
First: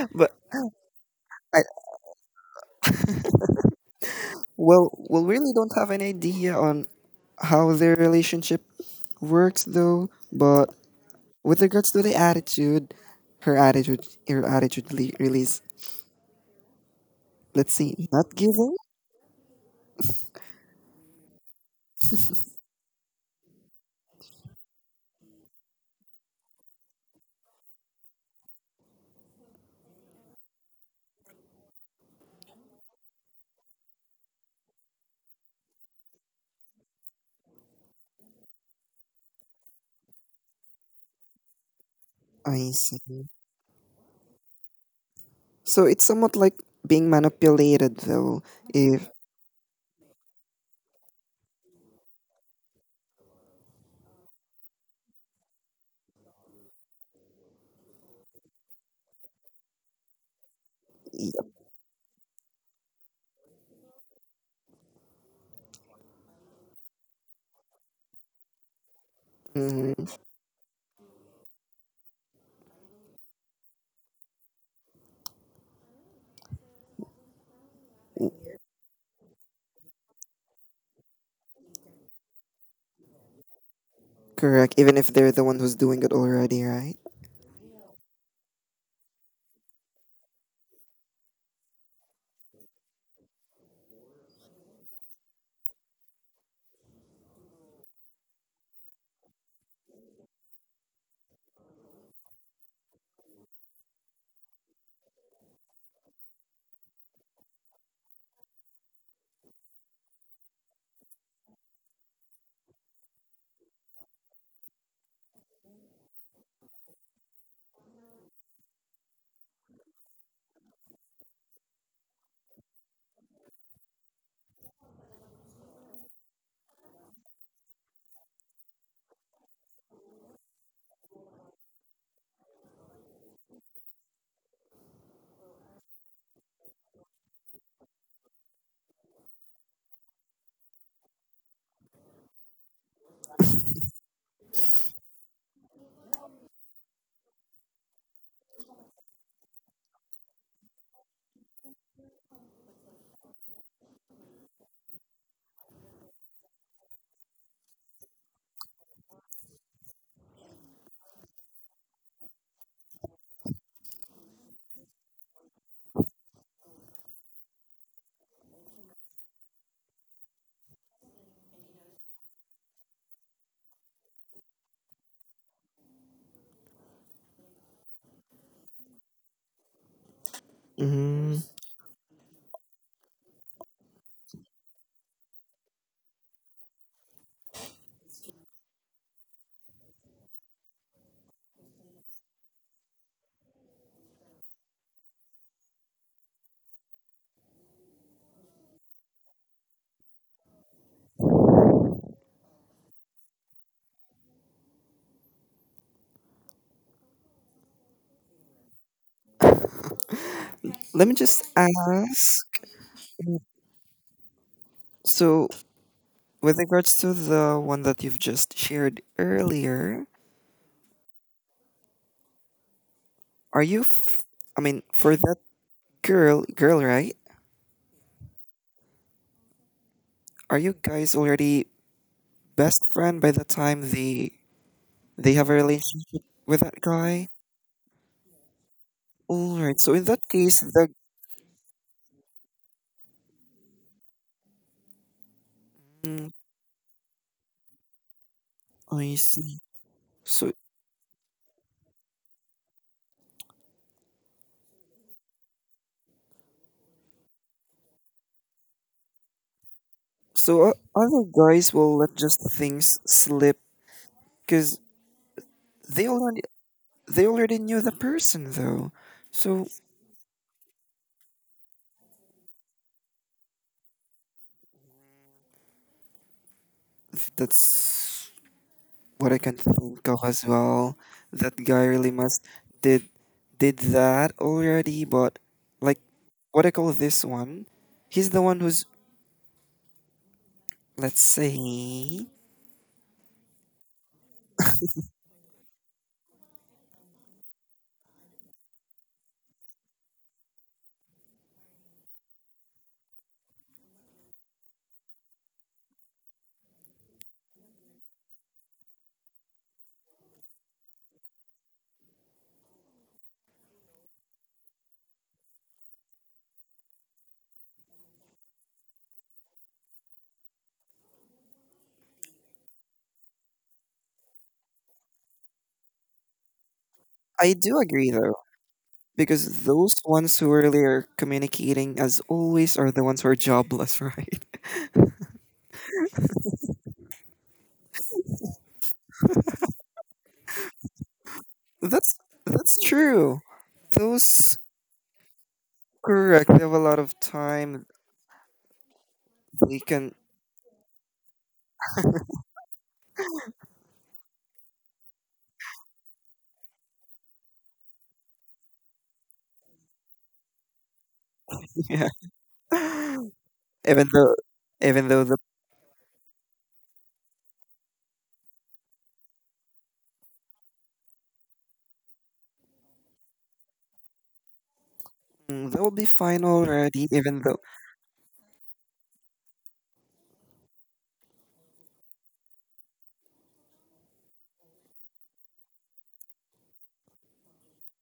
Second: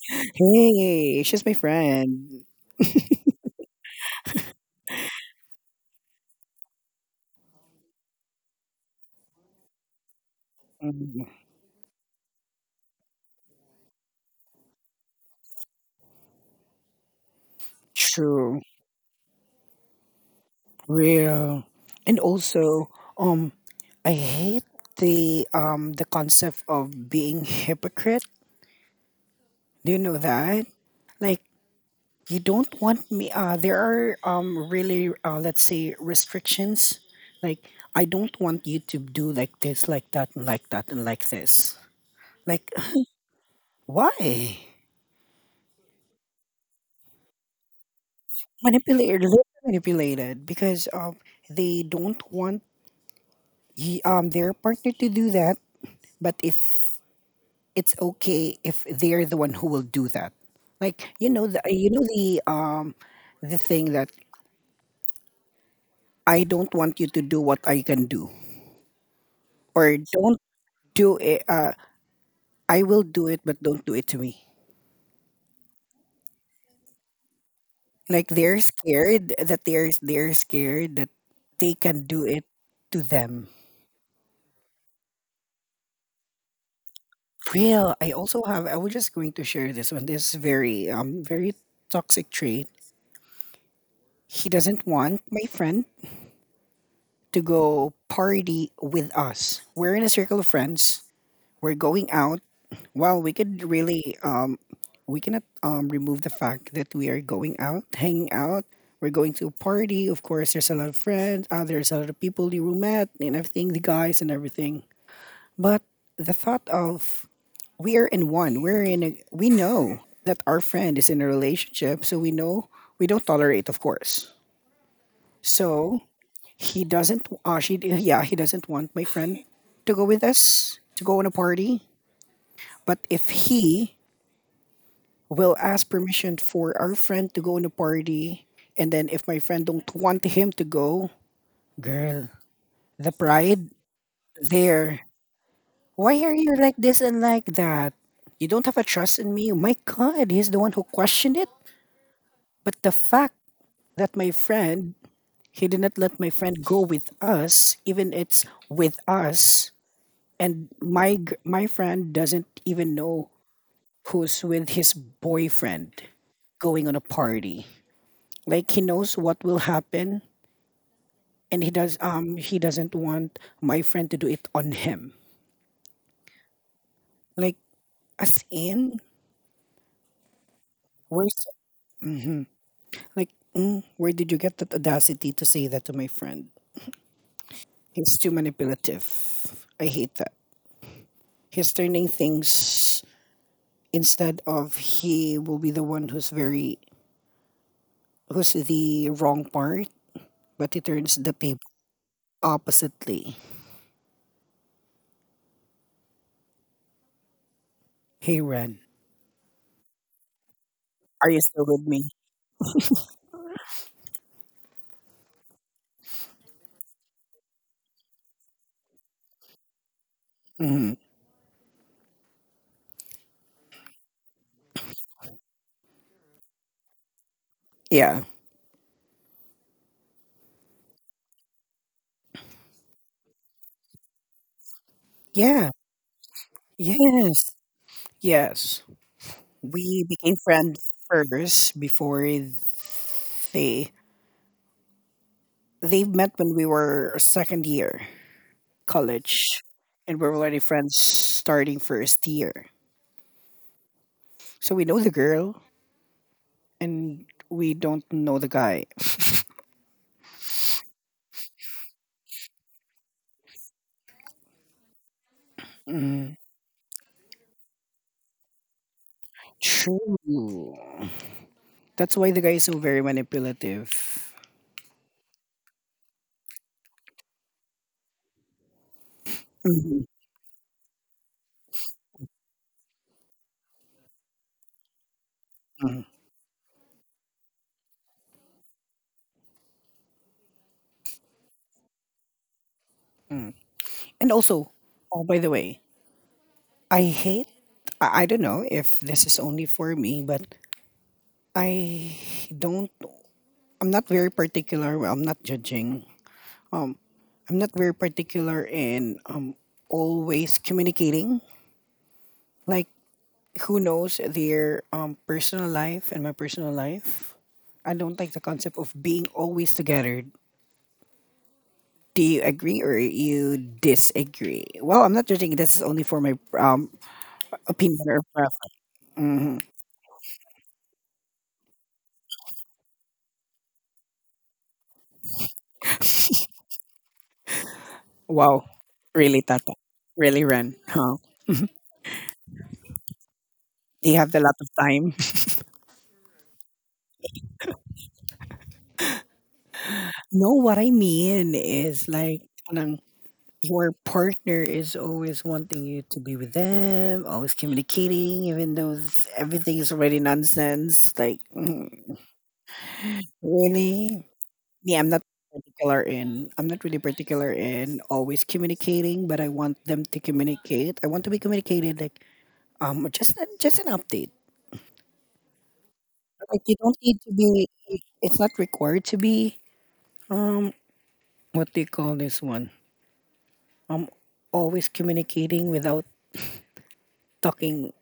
[SPEAKER 2] But
[SPEAKER 1] Hey, she's my
[SPEAKER 2] I,
[SPEAKER 1] friend.
[SPEAKER 2] well, well, really don't have an idea on how their relationship works, though. But
[SPEAKER 1] Mm-hmm.
[SPEAKER 2] with regards to the attitude, her attitude, her attitude le- release. Let's see, not
[SPEAKER 1] True,
[SPEAKER 2] giving.
[SPEAKER 1] real, and also, um, I hate the um the concept of being hypocrite. Do you know that? Like, you don't want me. Uh, there are um really uh let's say restrictions. Like, I don't want you to do like this, like that, and like that, and like this. Like,
[SPEAKER 2] I see.
[SPEAKER 1] why?
[SPEAKER 2] So it's somewhat like being manipulated, though. If
[SPEAKER 1] Manipulated, really manipulated because um they don't want y- um their partner to do that. But if it's okay if they're the one who will do that. Like you
[SPEAKER 2] yep.
[SPEAKER 1] know the you know the um the thing that I don't want you to do what I can do or
[SPEAKER 2] Mhm.
[SPEAKER 1] don't do it. Uh, I will do it, but don't do it to me. Like they're scared that they're they're scared that they can do it to them.
[SPEAKER 2] Correct, even if they're the one who's doing it already, right?
[SPEAKER 1] Real. I also have. I was just going to share this one. This is very um very toxic trait. He doesn't want my friend to go party with us. We're in a circle of friends. We're going out. Well, we could really um we cannot um remove the fact that we are going out, hanging out. We're going to a party. Of course, there's a lot of friends. Uh, there's a lot of people you met and everything, the guys and everything. But the thought of we are in one. We're in a, we know that our friend is in a relationship, so we know we don't tolerate, of course. So he doesn't. Uh, she. Yeah, he doesn't want my friend to go with us to go on a party. But if he will ask permission for our friend to go on a party, and then if my friend don't want him to go, girl, the pride there. Why are you like this and like that? You don't have a trust in me. Oh, my God, he's the one who questioned it. But the fact that my friend, he did not let my friend go with us, even it's with us, and my g- my friend doesn't even know who's with his boyfriend going on a party. Like he knows what will happen, and he does um he doesn't want my friend to do it on him. Like, as in,
[SPEAKER 2] Mm.
[SPEAKER 1] where's, like, mm, where did you get that audacity to say that to my friend? He's too manipulative. I hate that. He's turning things instead of he will be the one who's very who's the wrong part, but he turns the oppositely. Hey, Ren,
[SPEAKER 2] Let me
[SPEAKER 1] are you
[SPEAKER 2] just
[SPEAKER 1] still with me?
[SPEAKER 2] ask. So, with regards to the one that you've just shared earlier,
[SPEAKER 1] Hmm.
[SPEAKER 2] are you, f- I mean, for that girl, girl, right?
[SPEAKER 1] Yeah. Mhm.
[SPEAKER 2] Are you guys already best friend by the time they they have a
[SPEAKER 1] Yeah.
[SPEAKER 2] relationship with that guy?
[SPEAKER 1] Yes. Yes.
[SPEAKER 2] All right. So in
[SPEAKER 1] We
[SPEAKER 2] that
[SPEAKER 1] became
[SPEAKER 2] case,
[SPEAKER 1] friends
[SPEAKER 2] the
[SPEAKER 1] first before they they
[SPEAKER 2] mm,
[SPEAKER 1] met when we were second year
[SPEAKER 2] I
[SPEAKER 1] college,
[SPEAKER 2] see.
[SPEAKER 1] and we were
[SPEAKER 2] So
[SPEAKER 1] already friends starting first year. So we know the girl, and we don't know the guy.
[SPEAKER 2] so o- other guys will let just things slip because they
[SPEAKER 1] Mm,
[SPEAKER 2] already They already knew the person though. So
[SPEAKER 1] True. That's why the guy is so very manipulative.
[SPEAKER 2] that's what I can
[SPEAKER 1] Mhm.
[SPEAKER 2] think of as well. That guy really must did did that already, but, like, what I call this one, he's the one who's, let's say,
[SPEAKER 1] Mhm. And also, oh, by the way, I hate, I, I don't know if this is only for me, but I don't, I'm not very particular. Well, I'm not judging. I'm not very particular in um, always communicating. Like, who knows their um, personal life and my personal life? I don't like the concept of being always together. Do you agree or you disagree? Well, I'm not judging. This is only for my um,
[SPEAKER 2] I do
[SPEAKER 1] opinion
[SPEAKER 2] agree
[SPEAKER 1] or
[SPEAKER 2] though.
[SPEAKER 1] preference. Mm-hmm.
[SPEAKER 2] Because those ones who really are communicating as always are the ones who are jobless, right?
[SPEAKER 1] Wow, really, Tata. Really, Ren. Huh?
[SPEAKER 2] That's that's true.
[SPEAKER 1] You have a lot
[SPEAKER 2] Those
[SPEAKER 1] of time.
[SPEAKER 2] correct. They have a lot of time. They can
[SPEAKER 1] No, what I mean is like parang your partner is always wanting you to be with them, always communicating, even though s- everything is already nonsense. Like,
[SPEAKER 2] yeah.
[SPEAKER 1] mm,
[SPEAKER 2] even
[SPEAKER 1] really?
[SPEAKER 2] though
[SPEAKER 1] Yeah,
[SPEAKER 2] even
[SPEAKER 1] I'm not
[SPEAKER 2] though the
[SPEAKER 1] particular in. I'm not really particular in always communicating, but I want them to communicate. I want to be communicated. Like, um, just just an update.
[SPEAKER 2] mm, that would be fine
[SPEAKER 1] Like, you don't
[SPEAKER 2] already
[SPEAKER 1] need to
[SPEAKER 2] even though
[SPEAKER 1] be. It's not required to be. um what do you call this one? I'm always communicating without talking.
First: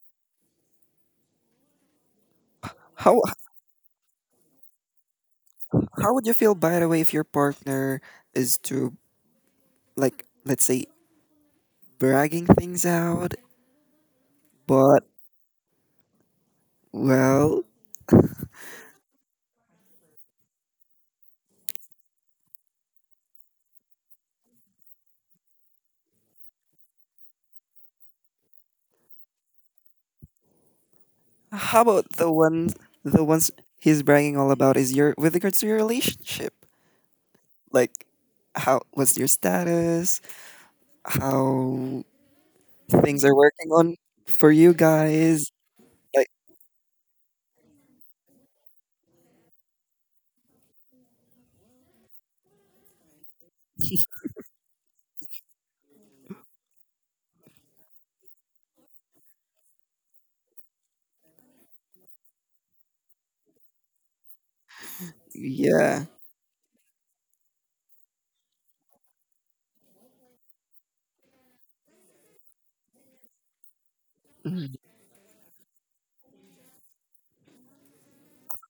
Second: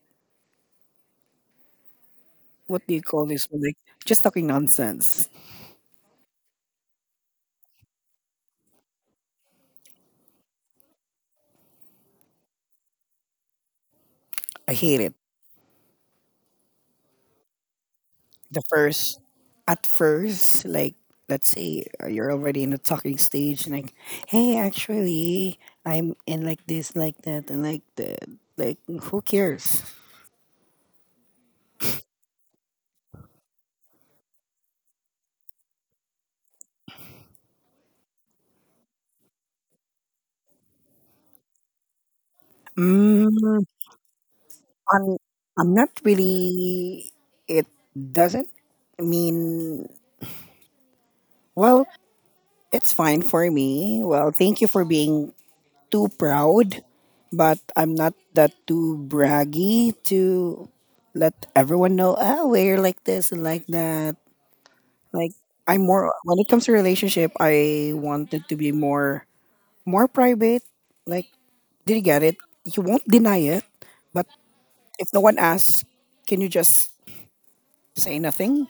[SPEAKER 1] What do you
[SPEAKER 2] how
[SPEAKER 1] call this one? Like, just talking nonsense.
[SPEAKER 2] how would you feel, by the way, if your partner is to, like, let's say, bragging things out,
[SPEAKER 1] I hate
[SPEAKER 2] but,
[SPEAKER 1] it.
[SPEAKER 2] well,
[SPEAKER 1] The first At first, like, let's say, uh, you're already in the talking stage, and like, hey, actually, I'm in like this, like that, and like that. Like, who cares?
[SPEAKER 2] how about the ones the ones he's bragging all about is your with regards to your relationship, like, how what's your status, how things are
[SPEAKER 1] mm,
[SPEAKER 2] working on for you
[SPEAKER 1] I'm,
[SPEAKER 2] guys,
[SPEAKER 1] I'm not
[SPEAKER 2] like,
[SPEAKER 1] really, it doesn't mean, well, it's fine for me. Well, thank you for being too proud, but I'm not that too braggy to let everyone know, oh, we're like this and like that. Like, I'm
[SPEAKER 2] yeah,
[SPEAKER 1] more when it comes to relationship, I wanted to be more more private. Like, did you get it? You won't deny it, but if no one asks, can you just say nothing?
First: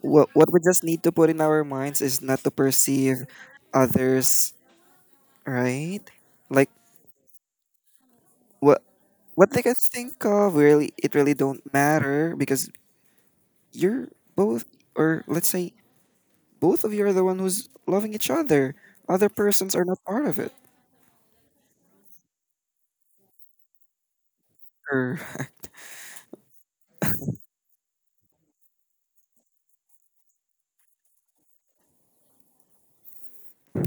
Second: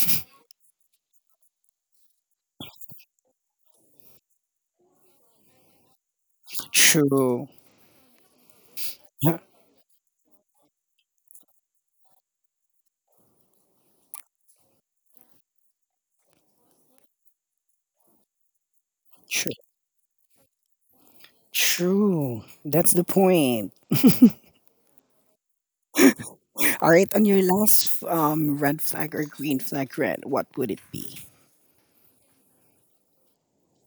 [SPEAKER 2] what what we just need to put in our minds is not to perceive others, right? Like,
[SPEAKER 1] True.
[SPEAKER 2] what
[SPEAKER 1] Yeah,
[SPEAKER 2] what they can think of really, it really don't matter, because you're both, or let's say both of you are the one who's loving each other, other
[SPEAKER 1] true.
[SPEAKER 2] persons are not part of it.
[SPEAKER 1] True. That's the point.
[SPEAKER 2] Or
[SPEAKER 1] All right, on your last um, red flag or green flag, red, what would it be?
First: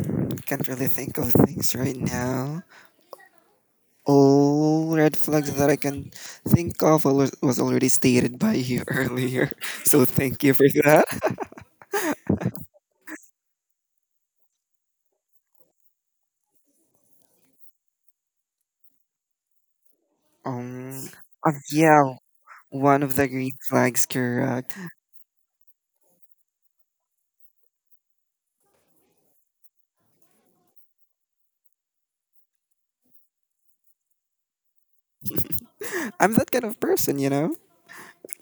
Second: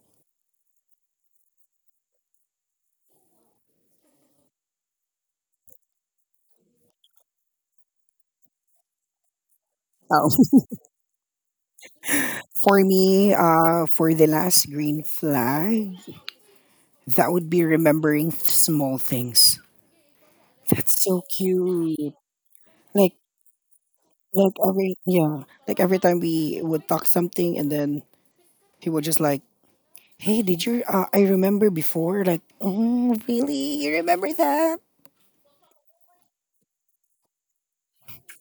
[SPEAKER 2] can't really think of things right now. All red flags that I can think of al- was already stated by you earlier, so
[SPEAKER 1] Oh,
[SPEAKER 2] thank you for that.
[SPEAKER 1] for me, uh, for the last green flag, that would be remembering th- small things. That's
[SPEAKER 2] um
[SPEAKER 1] so
[SPEAKER 2] uh, yeah.
[SPEAKER 1] cute.
[SPEAKER 2] One
[SPEAKER 1] Like,
[SPEAKER 2] of the green flags,
[SPEAKER 1] like
[SPEAKER 2] correct.
[SPEAKER 1] every yeah, like every time we would talk something, and then he would just like, "Hey, did you? Uh, I remember before. Like, oh, really? You remember that?
[SPEAKER 2] I'm that kind of person, you know?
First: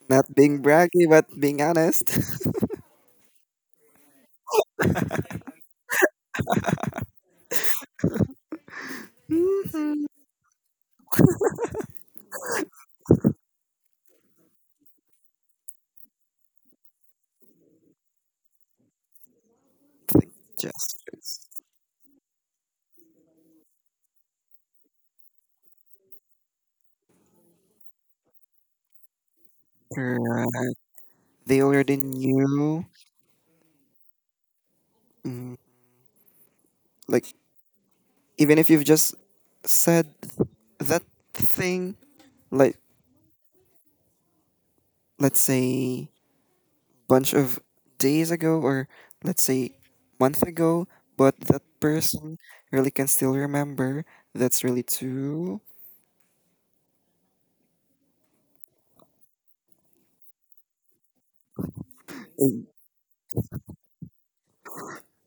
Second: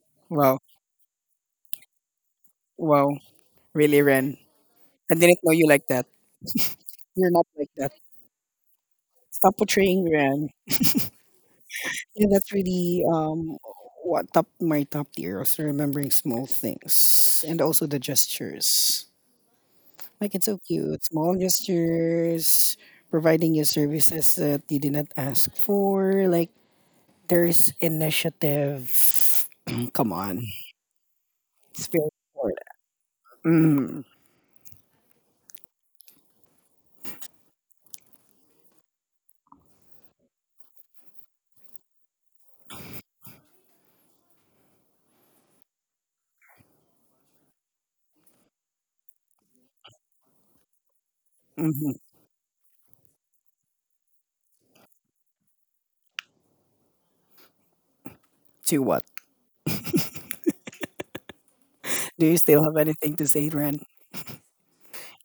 [SPEAKER 2] Not
[SPEAKER 1] Wow,
[SPEAKER 2] being braggy, but being honest.
[SPEAKER 1] wow, really, Ren? I didn't know you like that. You're not like that. Stop portraying
[SPEAKER 2] Mhm.
[SPEAKER 1] Ren. Yeah, that's really um what top my top tier was remembering small things and also the gestures.
[SPEAKER 2] Like,
[SPEAKER 1] Like, it's so cute. Small
[SPEAKER 2] gestures.
[SPEAKER 1] gestures, providing you services that you did not ask for. Like, there's initiative. Come on.
[SPEAKER 2] Correct. They
[SPEAKER 1] It's
[SPEAKER 2] already
[SPEAKER 1] very important.
[SPEAKER 2] knew.
[SPEAKER 1] Mm,
[SPEAKER 2] Mm, like, even if you've just said that thing, like, let's say, bunch of days ago, or let's say, month ago, but that
[SPEAKER 1] hmm.
[SPEAKER 2] person really can still remember, that's really too
[SPEAKER 1] To what? Do you still have anything to say, Ren?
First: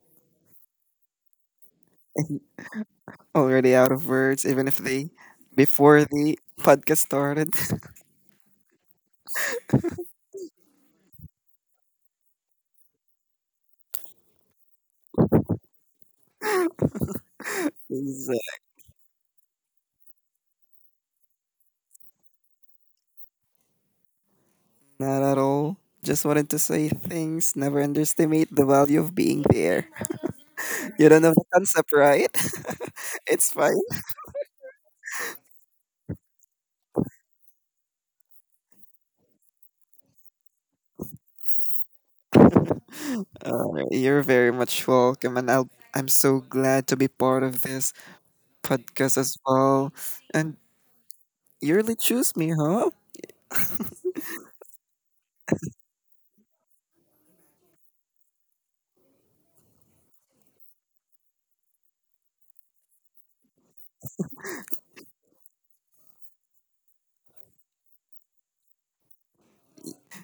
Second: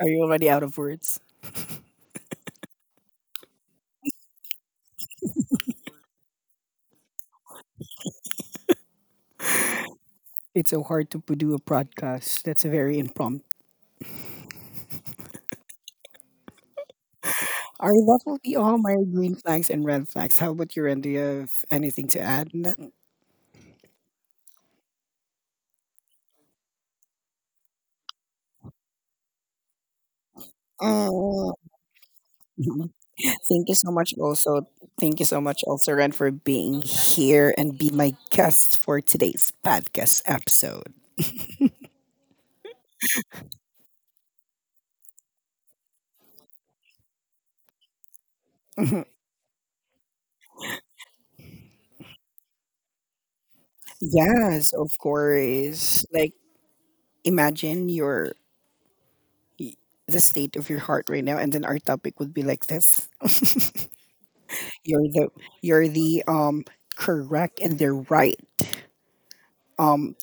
[SPEAKER 1] Are you already out of words?
[SPEAKER 2] already out of words, even if they before the podcast started.
[SPEAKER 1] It's so hard to p- do a podcast. That's a very impromptu. All right, that
[SPEAKER 2] Is, uh,
[SPEAKER 1] will be all my green flags and red flags. How about you, Ren? Do you have anything to add on that?
[SPEAKER 2] not at all. Just wanted to say things. Never underestimate the value of being there. You don't know the
[SPEAKER 1] Uh,
[SPEAKER 2] concept, right? It's
[SPEAKER 1] thank you
[SPEAKER 2] fine.
[SPEAKER 1] so much, also. Thank you so much, also, Ren, for being here and be my guest for today's podcast episode.
[SPEAKER 2] Uh, you're very much welcome, and I'll, I'm so glad to be part of this
[SPEAKER 1] Mhm.
[SPEAKER 2] podcast as well. And you really choose me, huh?
[SPEAKER 1] Yes, of course. Like, imagine your y- the state of your heart right now, and then our topic would be like this: you're the you're the um correct, and they're right. Um,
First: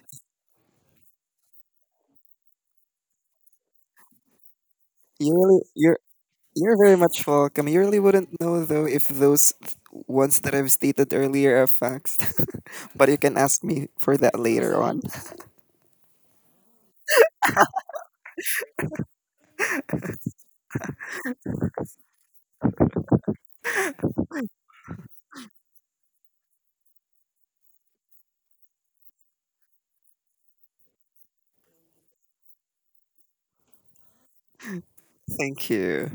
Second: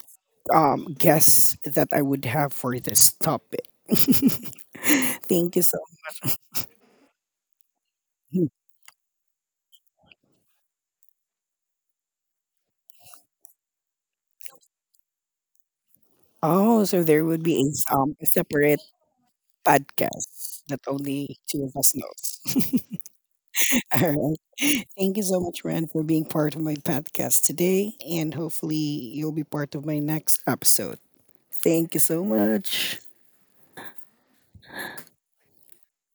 [SPEAKER 1] um, guess that I would have for this topic.
[SPEAKER 2] You
[SPEAKER 1] Thank
[SPEAKER 2] really,
[SPEAKER 1] you so
[SPEAKER 2] you're you're very much welcome. You really wouldn't
[SPEAKER 1] much.
[SPEAKER 2] know though if those ones that I've stated earlier are facts. But you can ask me for that later on.
[SPEAKER 1] Oh, so there would be a, s- um, a separate podcast that only two of us knows. All right. Thank you so much, Ren, for being part of my podcast today. And hopefully you'll be part of my next episode. Thank you so much.
[SPEAKER 2] Thank you.